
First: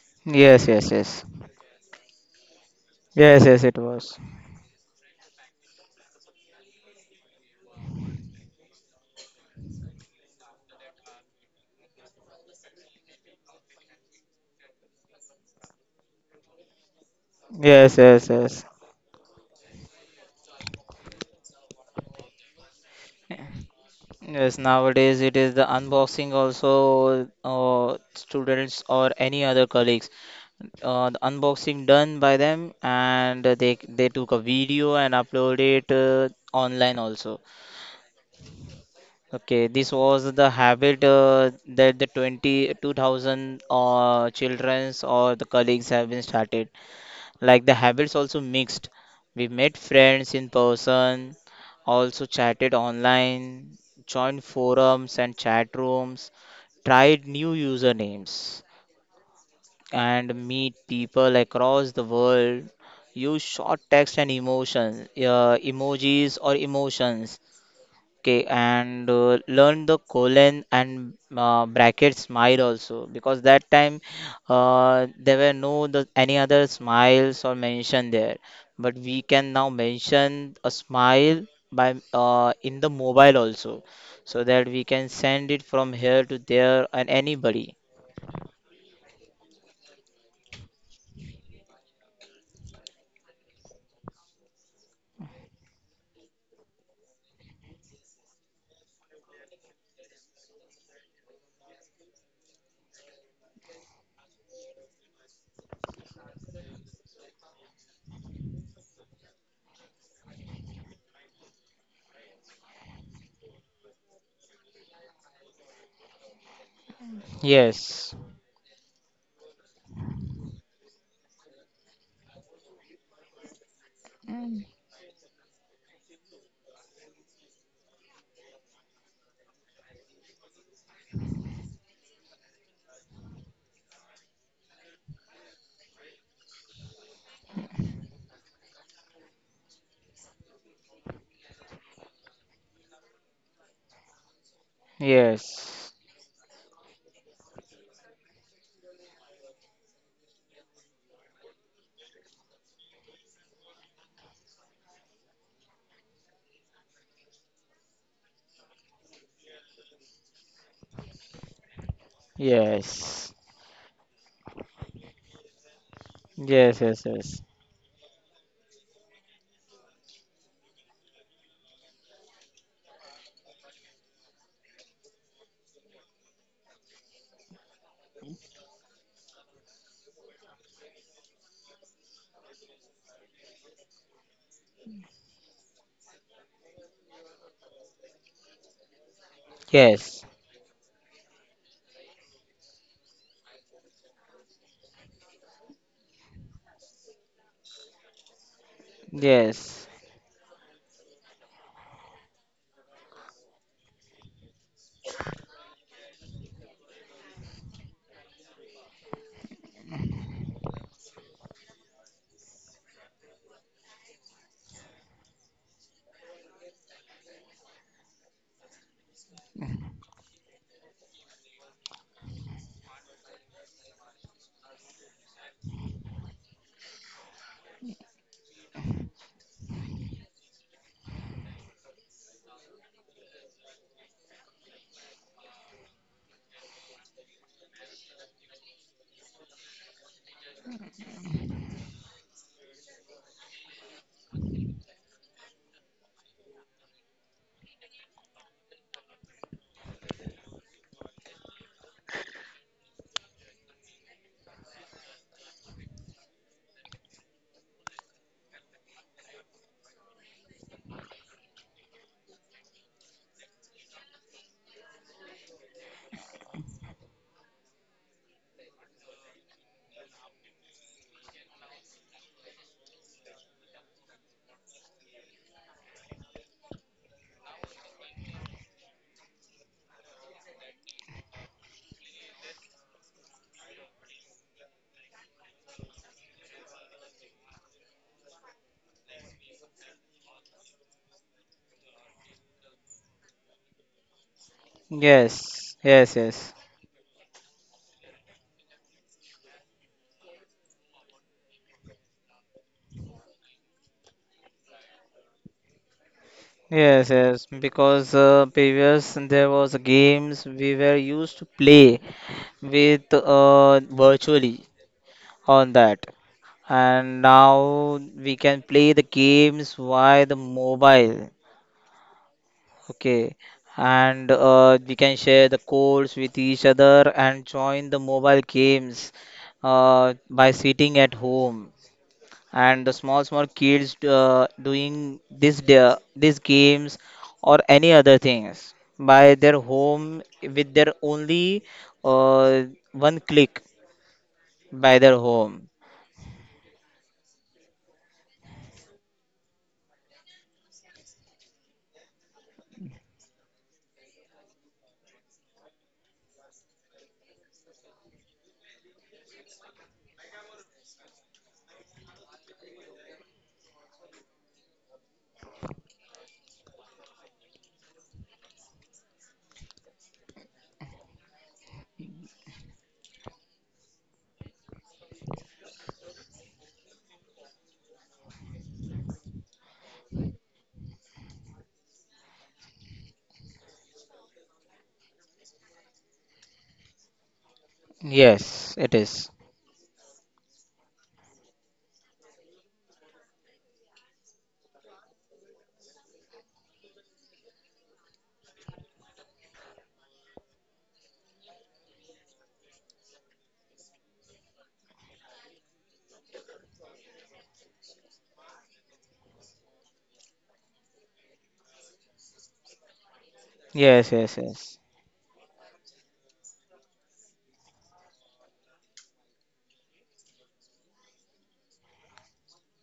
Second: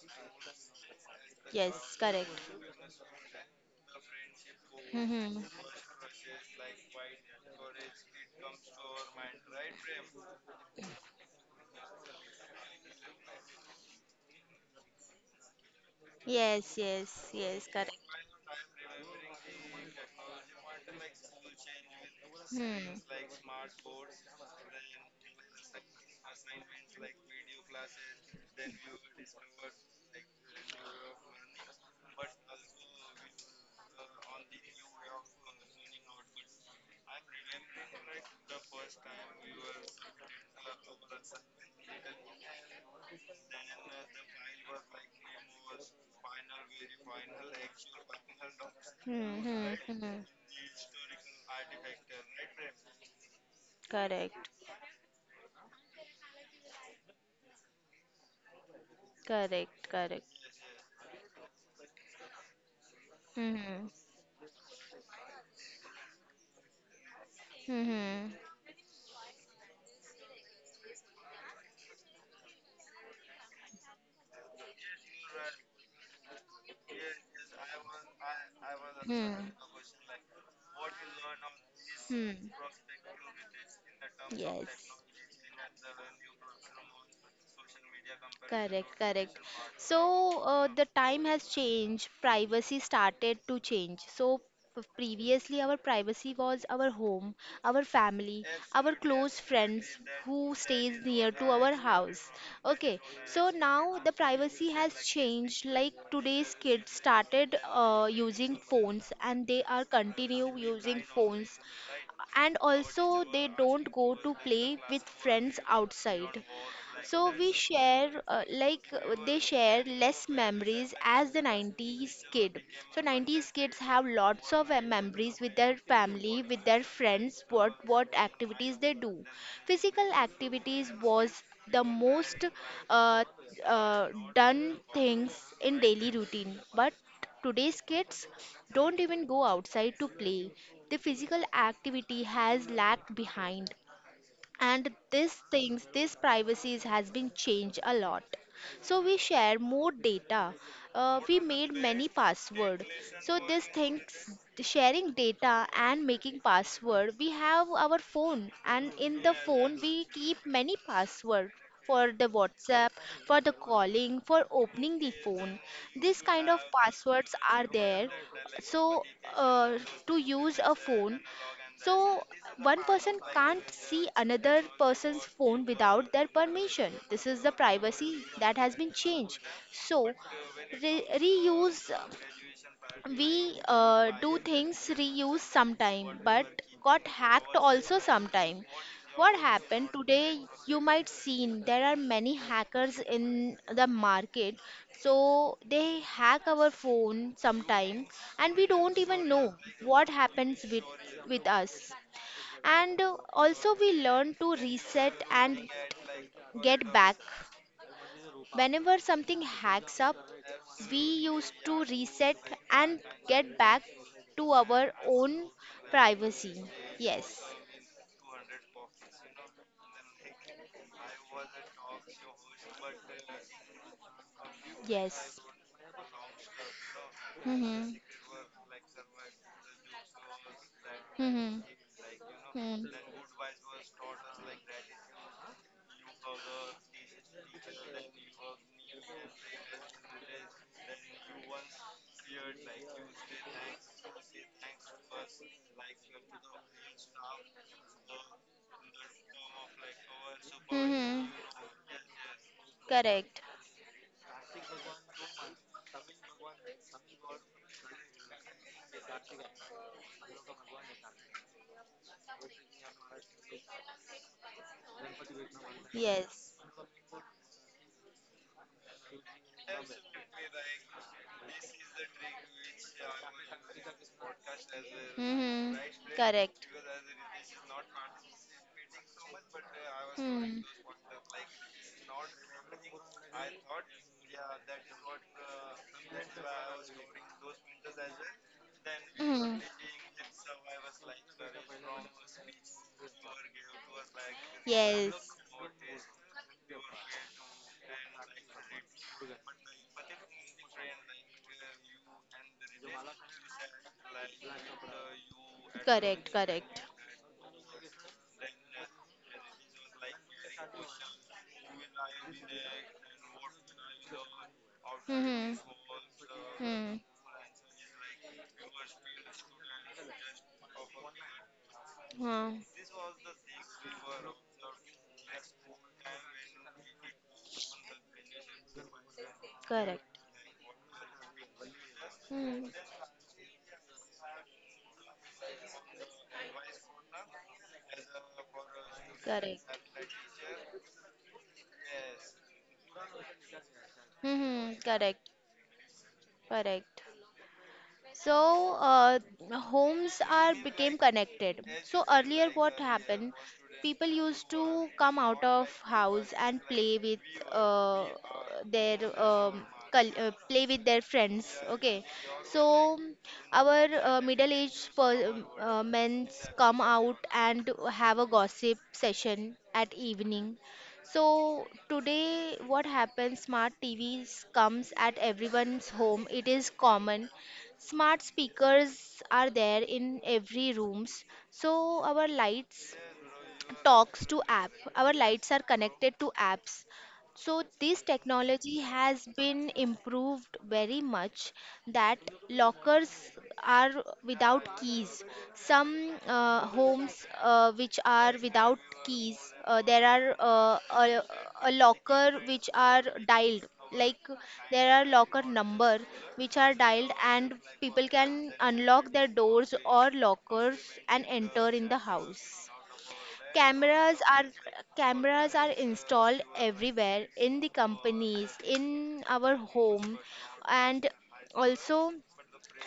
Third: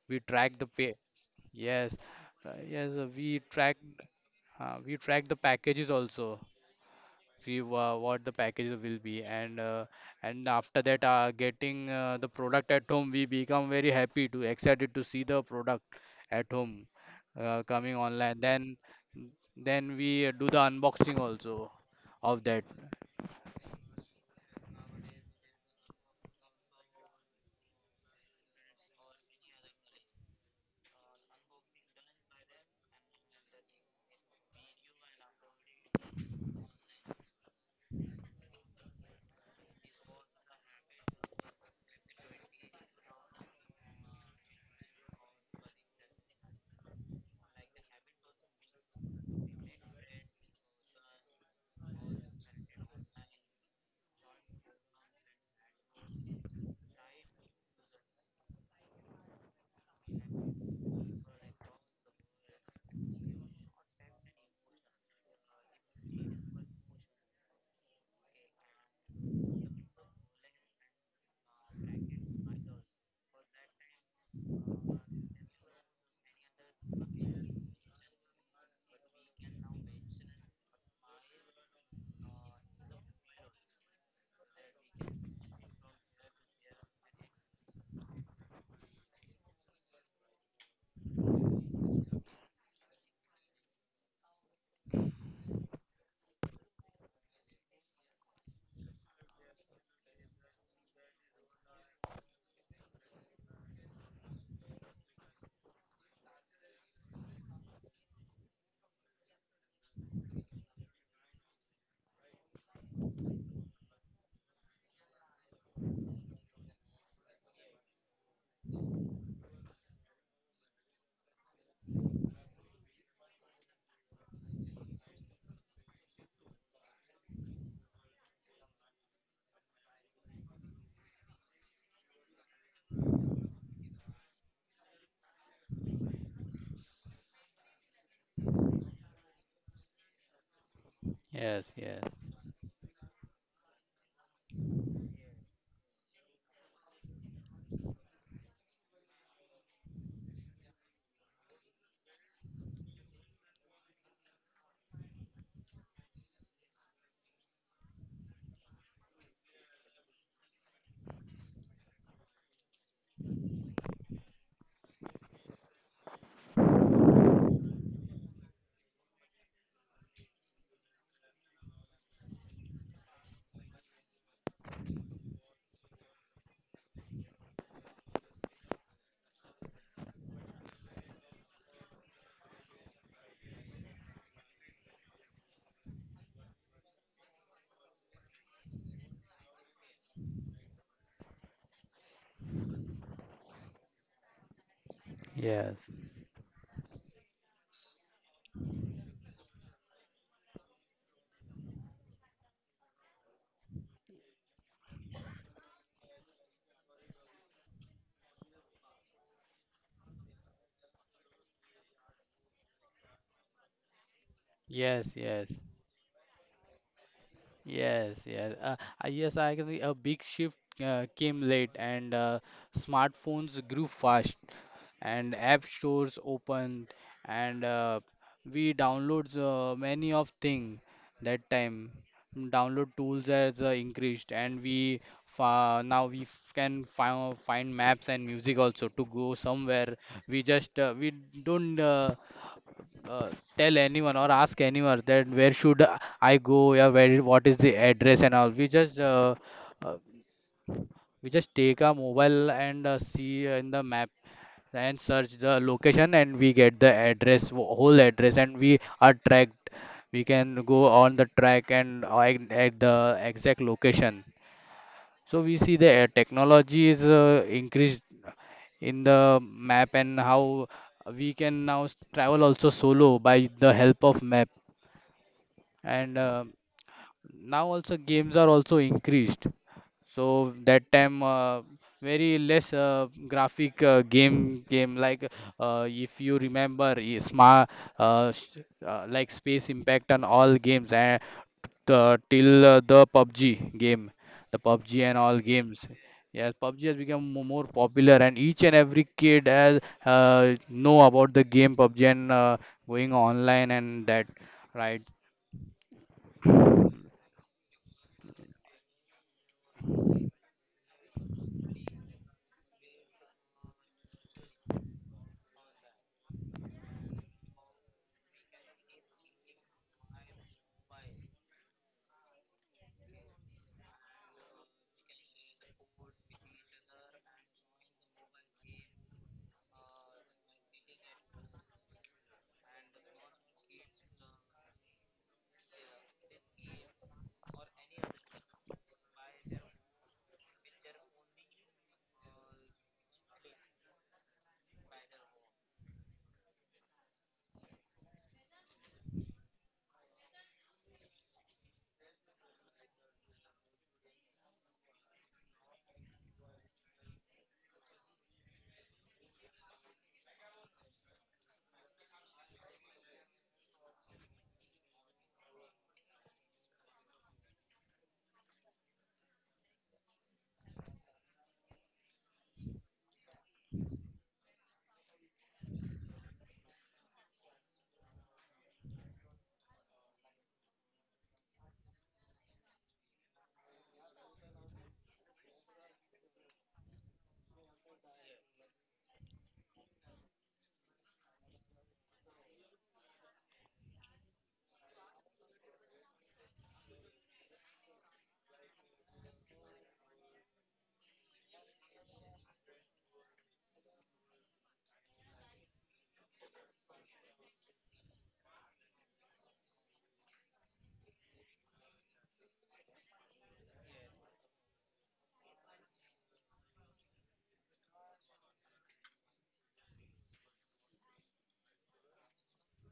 Speaker 2: We track the
Speaker 3: Yes, yes,
Speaker 2: pa
Speaker 3: yes.
Speaker 2: Yes,
Speaker 1: Yes, correct.
Speaker 2: yes, we
Speaker 3: Yes, yes, it
Speaker 2: track
Speaker 3: was.
Speaker 2: the
Speaker 1: Hmm.
Speaker 2: packages also. We what the packages will be, and after that, getting the product at home, we become very happy to excited to see the product at
Speaker 1: Yes,
Speaker 2: home
Speaker 1: yes, yes,
Speaker 2: coming
Speaker 1: correct.
Speaker 3: Yes, yes,
Speaker 2: online.
Speaker 3: yes.
Speaker 2: Then we do the unboxing also of that.
Speaker 3: Yes, nowadays it is the unboxing also students or any other colleagues. The unboxing done by them and they took a video and upload it online also. Okay, this was the habit that the twenty two thousand 2000 childrens or the colleagues have been started like the habits also mixed.
Speaker 1: Hmm. Hmm,
Speaker 3: We met
Speaker 1: hmm, hmm.
Speaker 3: friends in person, also chatted online,
Speaker 1: Correct,
Speaker 3: joined forums and chat rooms, tried new usernames
Speaker 1: correct,
Speaker 3: and
Speaker 1: correct.
Speaker 3: meet people across the world, use short
Speaker 1: Hmm,
Speaker 3: text and emotion emojis or emotions.
Speaker 1: hmm, hmm.
Speaker 3: Okay, and learn the colon and bracket smile also because that time there were no any other smiles or mention there, but we can now mention a smile by
Speaker 1: Hmm.
Speaker 3: in the mobile also,
Speaker 1: Hmm.
Speaker 3: so that
Speaker 1: Yes.
Speaker 3: we can send it from here to there and anybody.
Speaker 1: Correct, correct. So the time has changed. Privacy started to change. So previously, our privacy was our home, our family, our close friends who stays near to our house. Okay. So now the privacy has changed. Like today's kids started using phones, and they are continue using phones, and also they don't go to play with friends outside. So we share,
Speaker 3: Yes.
Speaker 1: they share less memories as the 90s kid. So 90s kids have lots
Speaker 3: Mm.
Speaker 1: of memories with their family, with their friends, what activities they do. Physical activities was the most uh, uh, done things in daily routine, but today's kids don't even go outside to play. The physical
Speaker 2: Yes, yes,
Speaker 1: activity has lagged behind, and these things,
Speaker 3: Yes,
Speaker 1: these privacies has been changed a lot. So we share more data, we made many password. So these things, sharing data and making password, we have our phone, and in the phone we keep many password, for the whatsapp,
Speaker 3: yes,
Speaker 1: for the calling, for opening the phone, this kind of
Speaker 3: yes,
Speaker 1: passwords
Speaker 3: yes,
Speaker 1: are there. So uh, to use a phone, so, one person can't see another person's phone without their permission. This is the privacy that has been changed. So, reuse, we do things reuse sometime, but got hacked also sometime. What happened
Speaker 3: yes,
Speaker 1: today? You might seen there are many hackers in the market, so
Speaker 2: yes.
Speaker 1: they hack our phone sometime, and we don't even know
Speaker 3: yes,
Speaker 1: what happens with us. And also we learn to reset and get back. Whenever something hacks up, we used to reset and get back to our
Speaker 2: Yes,
Speaker 1: own
Speaker 2: yes.
Speaker 1: privacy. Yes.
Speaker 2: Yes, yes. I agree. A big shift came late, and smartphones grew fast, and
Speaker 1: Yes.
Speaker 2: app stores open, and
Speaker 1: Mm-hmm.
Speaker 2: we downloads many of thing that
Speaker 1: Mm-hmm.
Speaker 2: time. Download
Speaker 1: Mm-hmm.
Speaker 2: tools has increased, and we fa now we can find maps and music also to go somewhere. We just we don't uh, tell anyone or ask anyone that where should I go. Yeah, where what is the address and all. We just uh, we
Speaker 1: Mm-hmm.
Speaker 2: just take our mobile and see
Speaker 1: Correct.
Speaker 2: in the map and search the location, and we get the address, whole address, and we are tracked. We can go on the track and at the exact location. So we see the
Speaker 1: Yes.
Speaker 2: technology is increased in the map, and how we can now travel also solo by the help of map.
Speaker 1: Mm-hmm.
Speaker 2: And
Speaker 1: Correct.
Speaker 2: now also games are also increased. So
Speaker 1: Hmm.
Speaker 2: that time very less graphic game like, if you remember, smart uh, sh- like Space Impact and all games, and the, till the PUBG game, the
Speaker 1: Mhm.
Speaker 2: PUBG and
Speaker 1: Yes,
Speaker 2: all
Speaker 3: yes,
Speaker 2: games.
Speaker 3: yes, yes,
Speaker 2: Yes,
Speaker 3: yes.
Speaker 2: PUBG has become more popular, and each and every kid has know about the game PUBG, and going online and that, right?
Speaker 1: correct, correct.
Speaker 3: Yes, yes, because previous there was games we were used to play with virtually
Speaker 1: Mm-hmm.
Speaker 3: on that, and now we can play the games via the mobile.
Speaker 1: Hmm. Huh.
Speaker 3: Okay, and we can share the codes with each other and join the mobile games
Speaker 1: Correct.
Speaker 3: by sitting at home,
Speaker 1: Hmm,
Speaker 3: and the small small kids doing these games or any other things by their
Speaker 1: correct.
Speaker 3: home with their only uh, one click
Speaker 1: Hmm,
Speaker 3: by their
Speaker 1: correct,
Speaker 3: home.
Speaker 1: correct. So homes are became connected. So earlier, what happened? People used to come out of house and play with uh, their um, play with their friends. Okay, so our middle-aged men come out and have a gossip session at evening. So today, what happens? Smart TVs comes at everyone's home. It is common. Smart speakers are there in every rooms, so our lights talks to app, our lights are connected to apps, so this
Speaker 3: Yes,
Speaker 1: technology
Speaker 3: it
Speaker 1: has
Speaker 3: is.
Speaker 1: been improved very much, that lockers are without keys. Some homes which are without keys, uh, there are uh, a, a locker which are dialed, like there are locker number which are dialed and people can unlock their doors or lockers and enter in the house.
Speaker 3: Yes,
Speaker 1: Cameras
Speaker 3: yes,
Speaker 1: are
Speaker 3: yes,
Speaker 1: cameras are installed everywhere, in the companies, in our home, and also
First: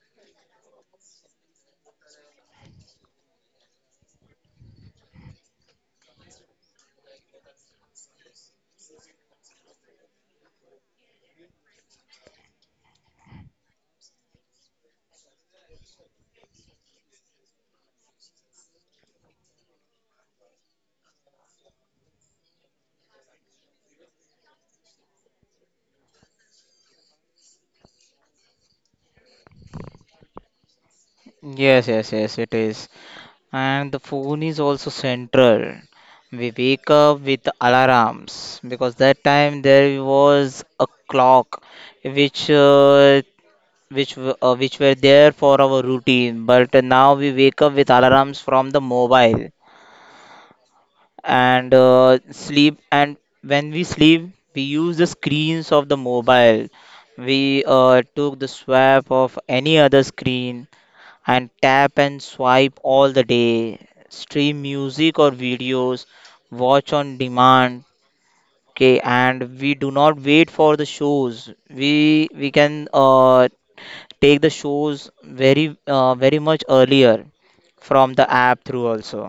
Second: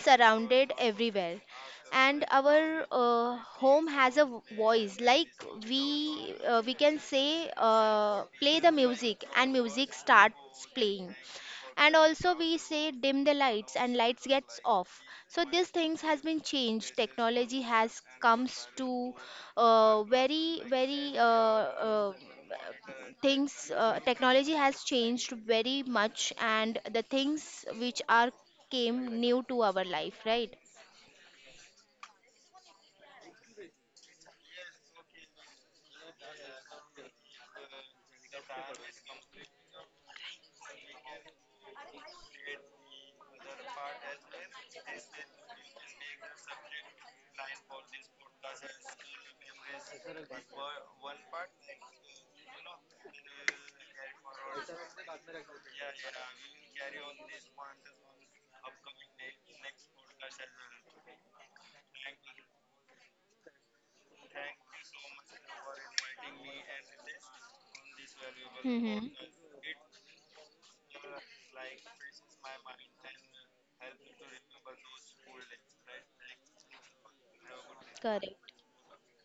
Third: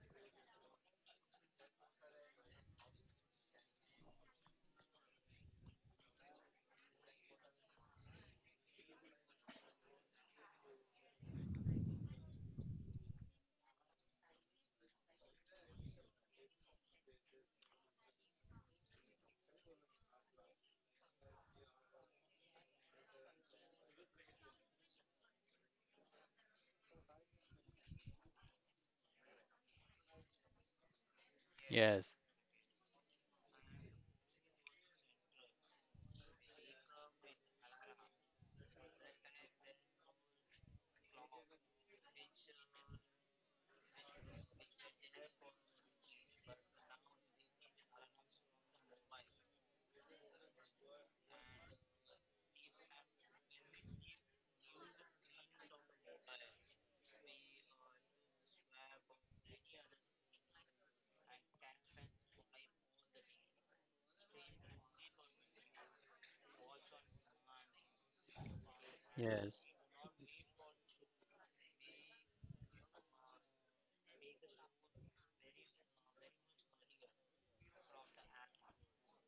Speaker 1: surrounded everywhere. And our home has a voice. Like we can say, play the music, and music starts playing, and also we say dim the lights and lights gets off. So these things has been changed, technology has comes to very very uh, things technology has changed very much, and the things which are came new to our life, right?
Speaker 3: yes,
Speaker 2: Yes,
Speaker 3: yes, yes, it is. And the phone is also central. We wake up with alarms because that time there was a clock which uh, which were there for our routine, but now we wake up with alarms from the mobile and sleep. And when we sleep, we use the screens of the mobile. We took the swap of any other screen and tap and swipe all the day. Stream music or videos, watch on demand. Okay,
Speaker 1: Hmm.
Speaker 2: yes.
Speaker 3: and we do not wait for the shows. We can take the shows very much earlier from the
Speaker 1: Correct.
Speaker 3: app through also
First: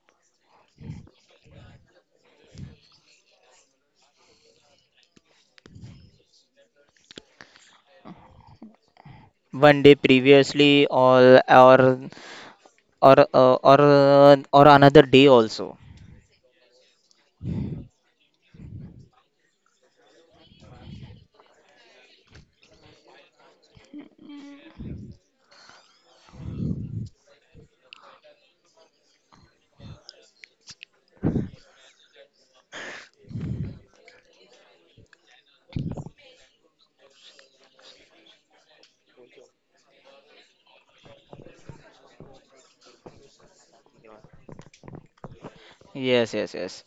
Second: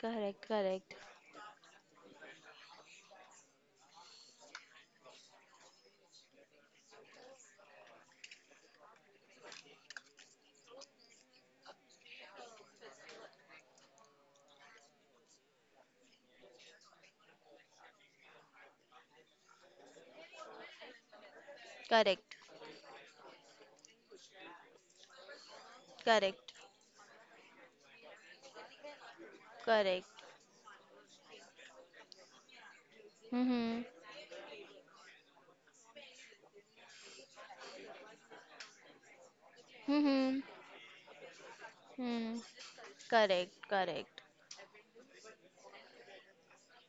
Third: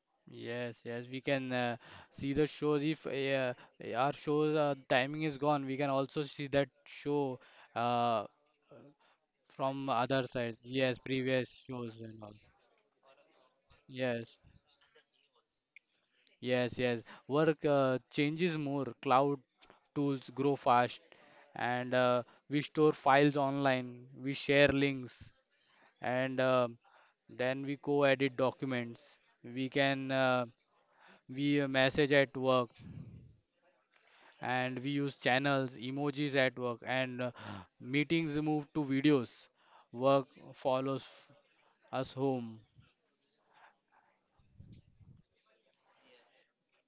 Speaker 1: Correct,
Speaker 2: Yes,
Speaker 1: correct,
Speaker 2: yes, we can see the shows. If our show's timing is gone, we can also see that show uh,
Speaker 3: one
Speaker 2: from
Speaker 3: day
Speaker 2: other side.
Speaker 3: previously,
Speaker 2: Yes, previous shows and all. Yes,
Speaker 3: or another day also.
Speaker 2: yes, yes. Work changes more. Cloud tools grow fast, and
Speaker 1: correct,
Speaker 2: we store files online. We share links, and
Speaker 1: correct,
Speaker 2: then we co-edit documents. We
Speaker 1: correct.
Speaker 2: can uh, we message at work,
Speaker 1: Mm-hmm.
Speaker 2: and we use channels, emojis at work, and meetings move to videos. Work
Speaker 1: Mm-hmm.
Speaker 2: follows us
Speaker 1: Hmm.
Speaker 2: home.
Speaker 1: Correct, correct.
Speaker 3: Yes, yes, yes.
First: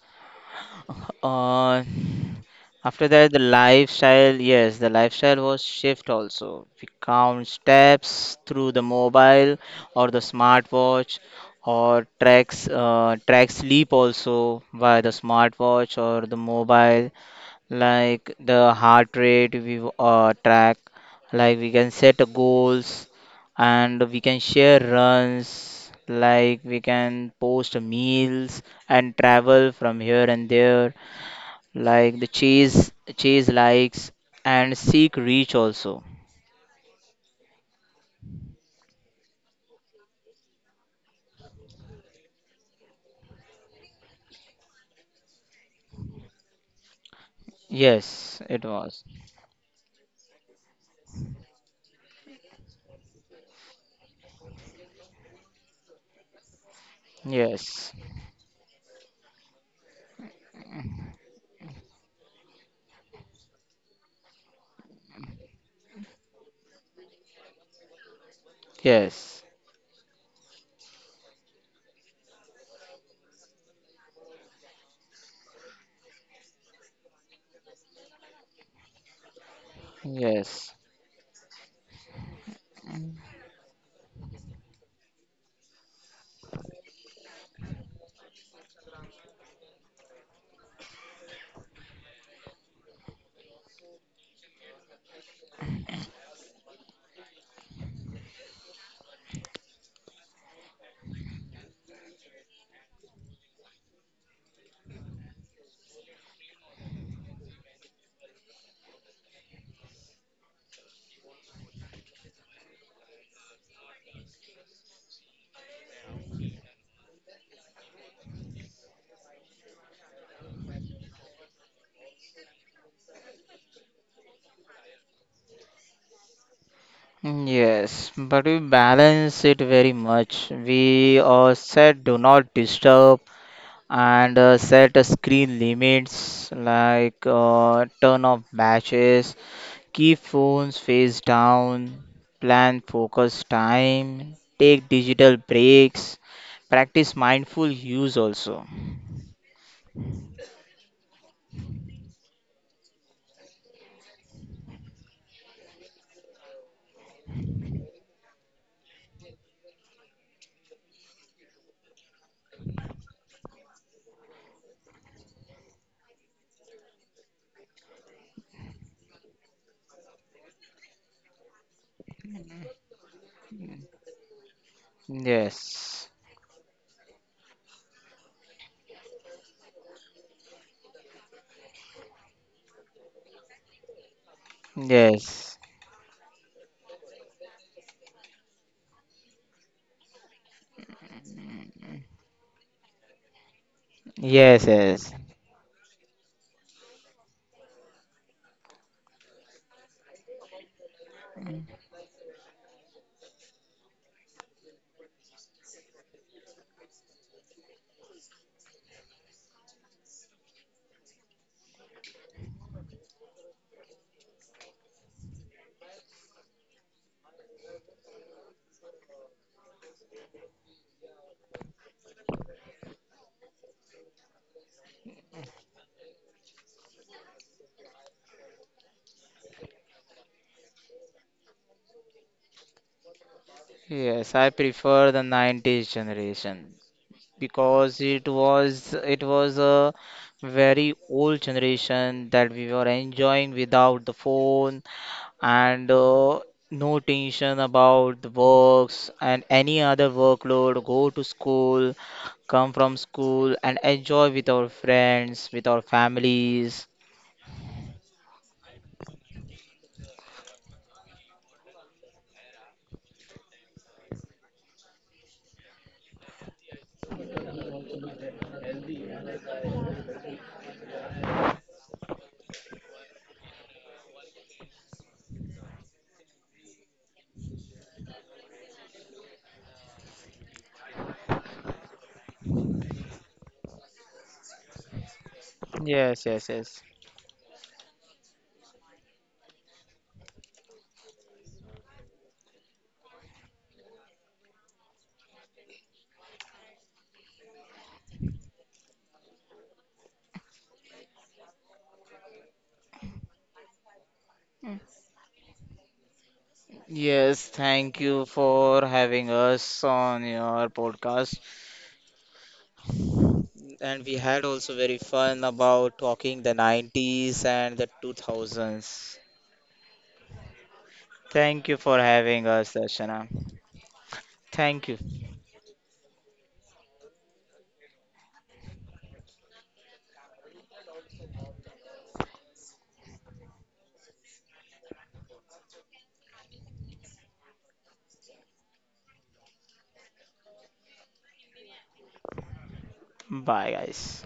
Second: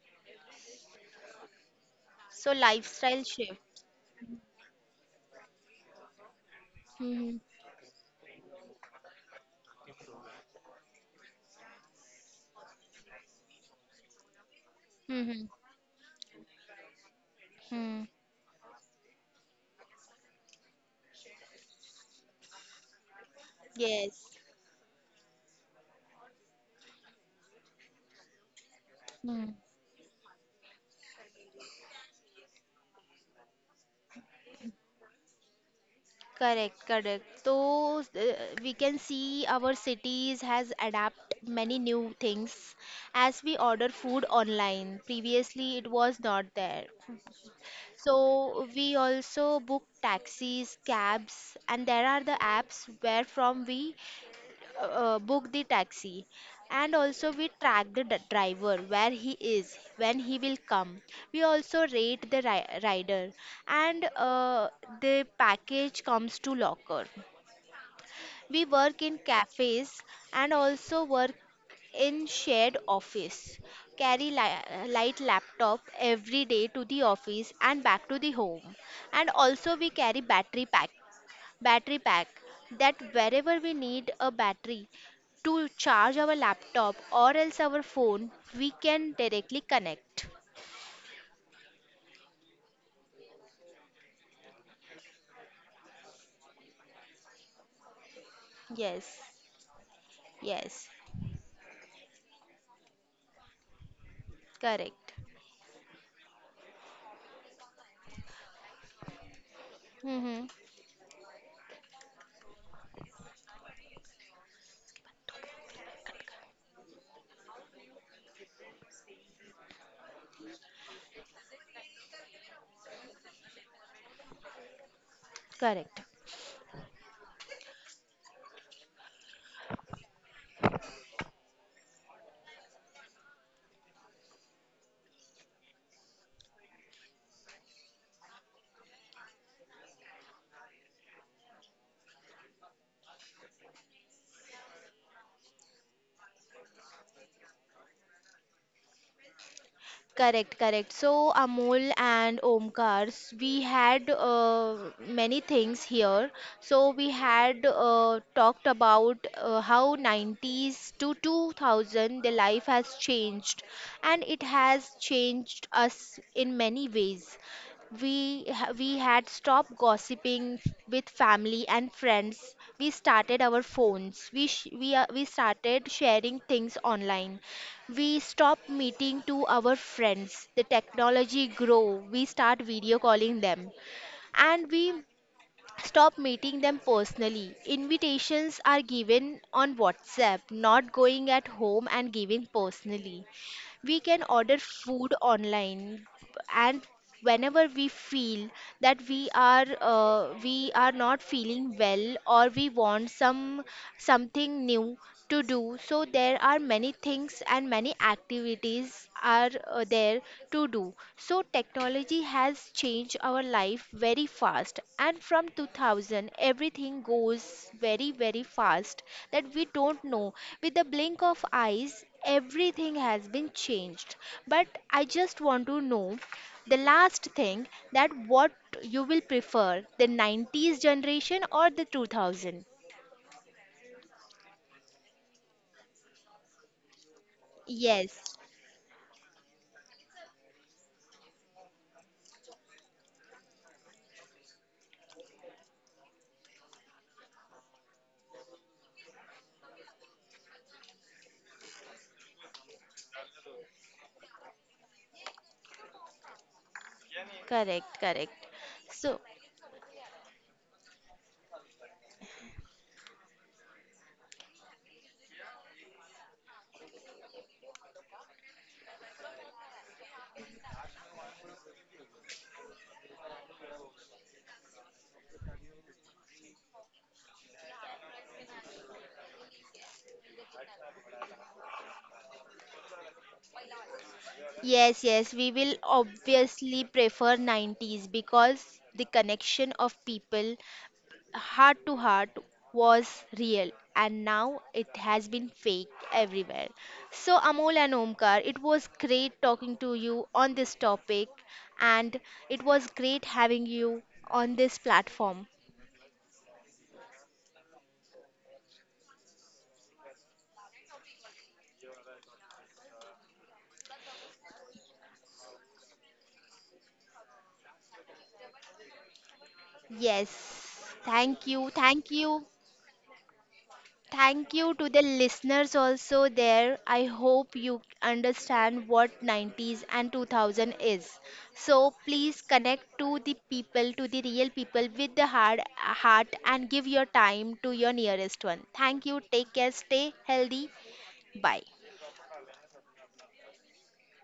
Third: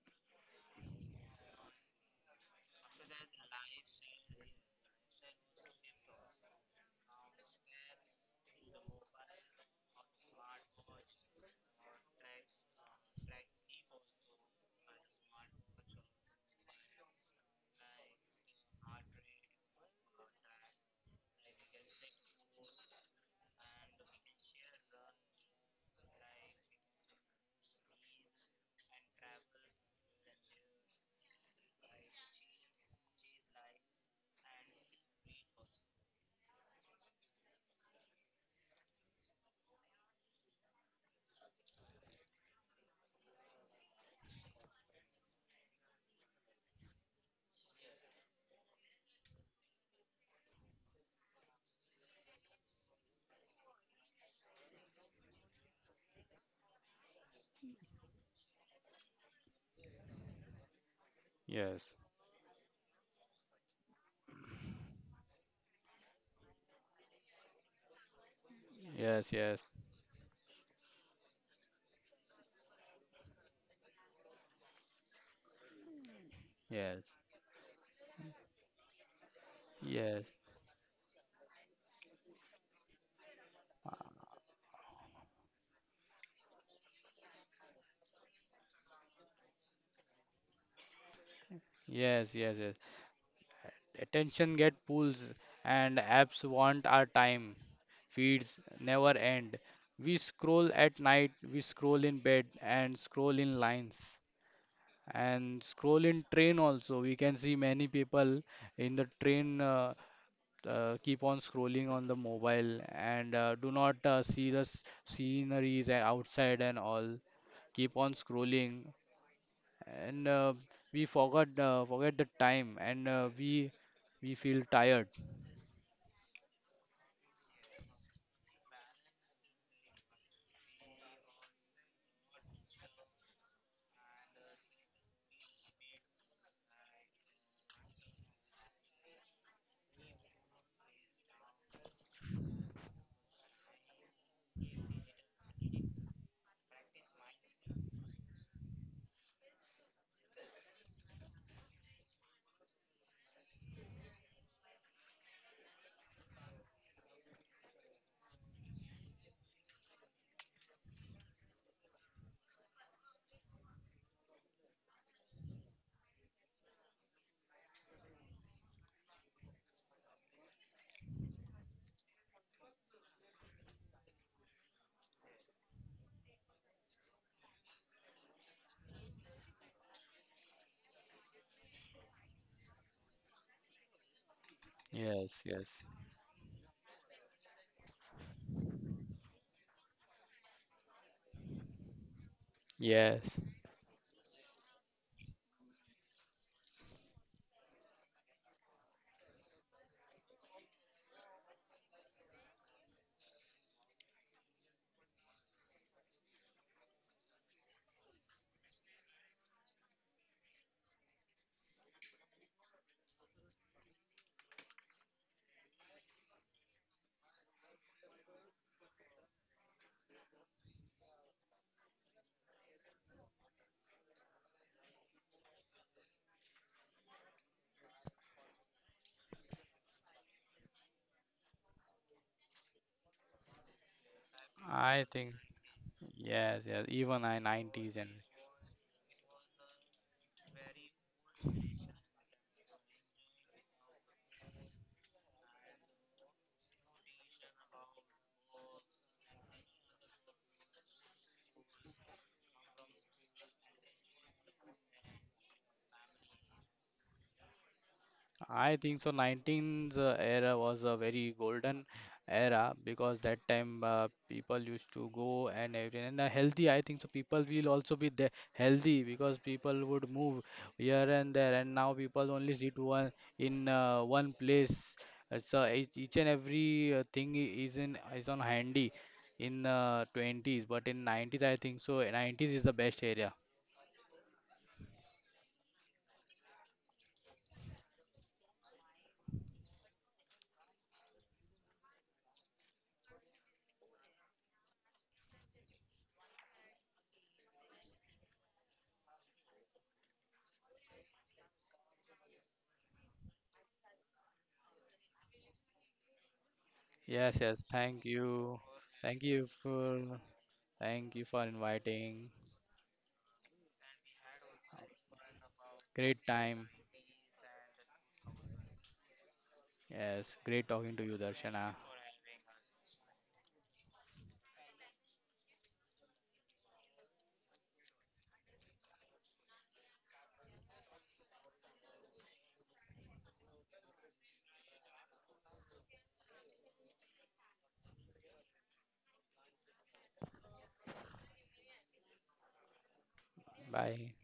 Speaker 3: uh,
Speaker 1: So
Speaker 3: after
Speaker 1: lifestyle
Speaker 3: that the
Speaker 1: shift.
Speaker 3: lifestyle yes, the lifestyle was shift also. We
Speaker 1: Mm-hmm.
Speaker 3: count steps through the mobile or the smartwatch or track sleep also via the
Speaker 1: Mm-hmm.
Speaker 3: smartwatch or the mobile,
Speaker 1: Hmm.
Speaker 3: like the heart rate we track, like we can set goals, and we
Speaker 1: Yes.
Speaker 3: can share runs, like we can post meals and
Speaker 1: Hmm.
Speaker 3: travel from here and there, like the chase likes and seek reach also.
Speaker 1: Correct, correct. So we can see our cities has adapt many new things, as we order food online. Previously, it was not there.
Speaker 3: Yes, it
Speaker 1: So we
Speaker 3: was.
Speaker 1: also book taxis, cabs, and there are the apps where from we book the taxi, and also we
Speaker 3: Yes,
Speaker 1: track the driver, where he is, when he will come. We also
Speaker 2: Yes,
Speaker 1: rate the rider, and the package comes to locker. We work in
Speaker 2: yes,
Speaker 3: yes.
Speaker 2: yes,
Speaker 1: cafes and also work in shared office, carry light laptop every day to the
Speaker 2: yes,
Speaker 1: office and back to the home, and also we carry
Speaker 2: yes,
Speaker 1: battery
Speaker 3: Yes.
Speaker 1: pack. Battery pack, that wherever we need a battery to charge our laptop or else our phone, we can directly connect.
Speaker 2: yes, yes, yes. Attention get pulls, and apps want our time. Feeds never
Speaker 1: Yes,
Speaker 2: end. We scroll
Speaker 1: yes,
Speaker 2: at night, we scroll in bed, and scroll in lines.
Speaker 1: correct.
Speaker 2: And scroll in train also. We can see many people in the train
Speaker 1: Mm-hmm.
Speaker 2: keep on scrolling on the mobile, and do not see the sceneries outside and all. Keep on scrolling, and we forgot forget the time, and we feel tired.
Speaker 1: Correct.
Speaker 3: Yes, but we balance it very much. We said do not disturb and set a screen limits, like turn off matches, keep phones face down, plan focus time, take digital breaks, practice mindful use also.
Speaker 1: Correct, correct. So, Amol and Omkars, we had many things here. So, we had talked about how 90s to 2000 the life has changed, and it has changed us in many ways. We had stopped gossiping with family and friends. We started our phones. We sh- we We started
Speaker 3: Yes,
Speaker 1: sharing things online. We stop meeting to our friends. The technology grow. We start video calling them, and we
Speaker 2: Yes, yes,
Speaker 3: yes,
Speaker 1: stop meeting them personally. Invitations are given on WhatsApp, not going at home and giving
Speaker 2: yes.
Speaker 1: personally. We can order
Speaker 3: yes,
Speaker 1: food
Speaker 3: yes,
Speaker 1: online, and whenever we feel that we are not feeling well, or we want some something new to do, so there are many things and many activities are there to do. So technology has changed our life very fast, and from 2000 everything goes very very fast, that we don't know, with the blink of eyes everything has been changed. But I just want to know the last thing, that what you will prefer, the 90s generation or the 2000?
Speaker 3: yes. I
Speaker 2: I
Speaker 3: prefer the
Speaker 2: think
Speaker 3: 90s generation,
Speaker 2: yes, yes. Even I
Speaker 3: because
Speaker 2: 90s and
Speaker 3: it
Speaker 1: Yes.
Speaker 3: was it was a very old generation that we were enjoying without the phone and no tension about the works and any other workload. Go to school, come from school and enjoy with our friends with our families.
Speaker 1: Correct, correct.
Speaker 2: I think so,
Speaker 1: So,
Speaker 2: 19th era was a very golden era because that time people used to go and everything. And healthy, I think so, people will also be there healthy because people would move here and there. And now people only sit one in one place. So each and every thing is in is on handy in 20s. But in 90s, I think so, 90s is the best area.
Speaker 1: yes, yes, we will
Speaker 3: Yes, yes,
Speaker 1: obviously
Speaker 3: yes.
Speaker 1: prefer 90s because the connection of people, heart to heart, was real, and now it has been fake everywhere. So, Amol and Omkar, it was great talking to you on this topic, and it was great having you on this platform.
Speaker 2: Yes,
Speaker 3: Yes,
Speaker 2: yes.
Speaker 3: thank
Speaker 2: Thank
Speaker 3: you
Speaker 2: you.
Speaker 3: for
Speaker 2: Thank
Speaker 3: having
Speaker 2: you
Speaker 3: us
Speaker 2: for.
Speaker 3: on your
Speaker 2: Thank you
Speaker 3: podcast,
Speaker 2: for inviting.
Speaker 3: and we had also very fun about
Speaker 2: Great
Speaker 3: talking the
Speaker 2: time.
Speaker 3: 90s and the 2000s.
Speaker 2: Yes,
Speaker 1: Yes,
Speaker 2: great talking to you,
Speaker 1: thank
Speaker 3: Thank
Speaker 1: you,
Speaker 3: you
Speaker 2: Darshana.
Speaker 3: for
Speaker 1: thank
Speaker 3: having
Speaker 1: you,
Speaker 3: us, Darshana.
Speaker 1: thank you
Speaker 3: Thank
Speaker 1: to
Speaker 3: you.
Speaker 1: the listeners also there. I hope you understand what 90s and 2000 is. So please connect to the people, to the real people with the hard heart, and give your time to your nearest one. Thank you, take care, stay healthy. Bye.
Speaker 3: Bye,
Speaker 2: Bye.
Speaker 3: guys.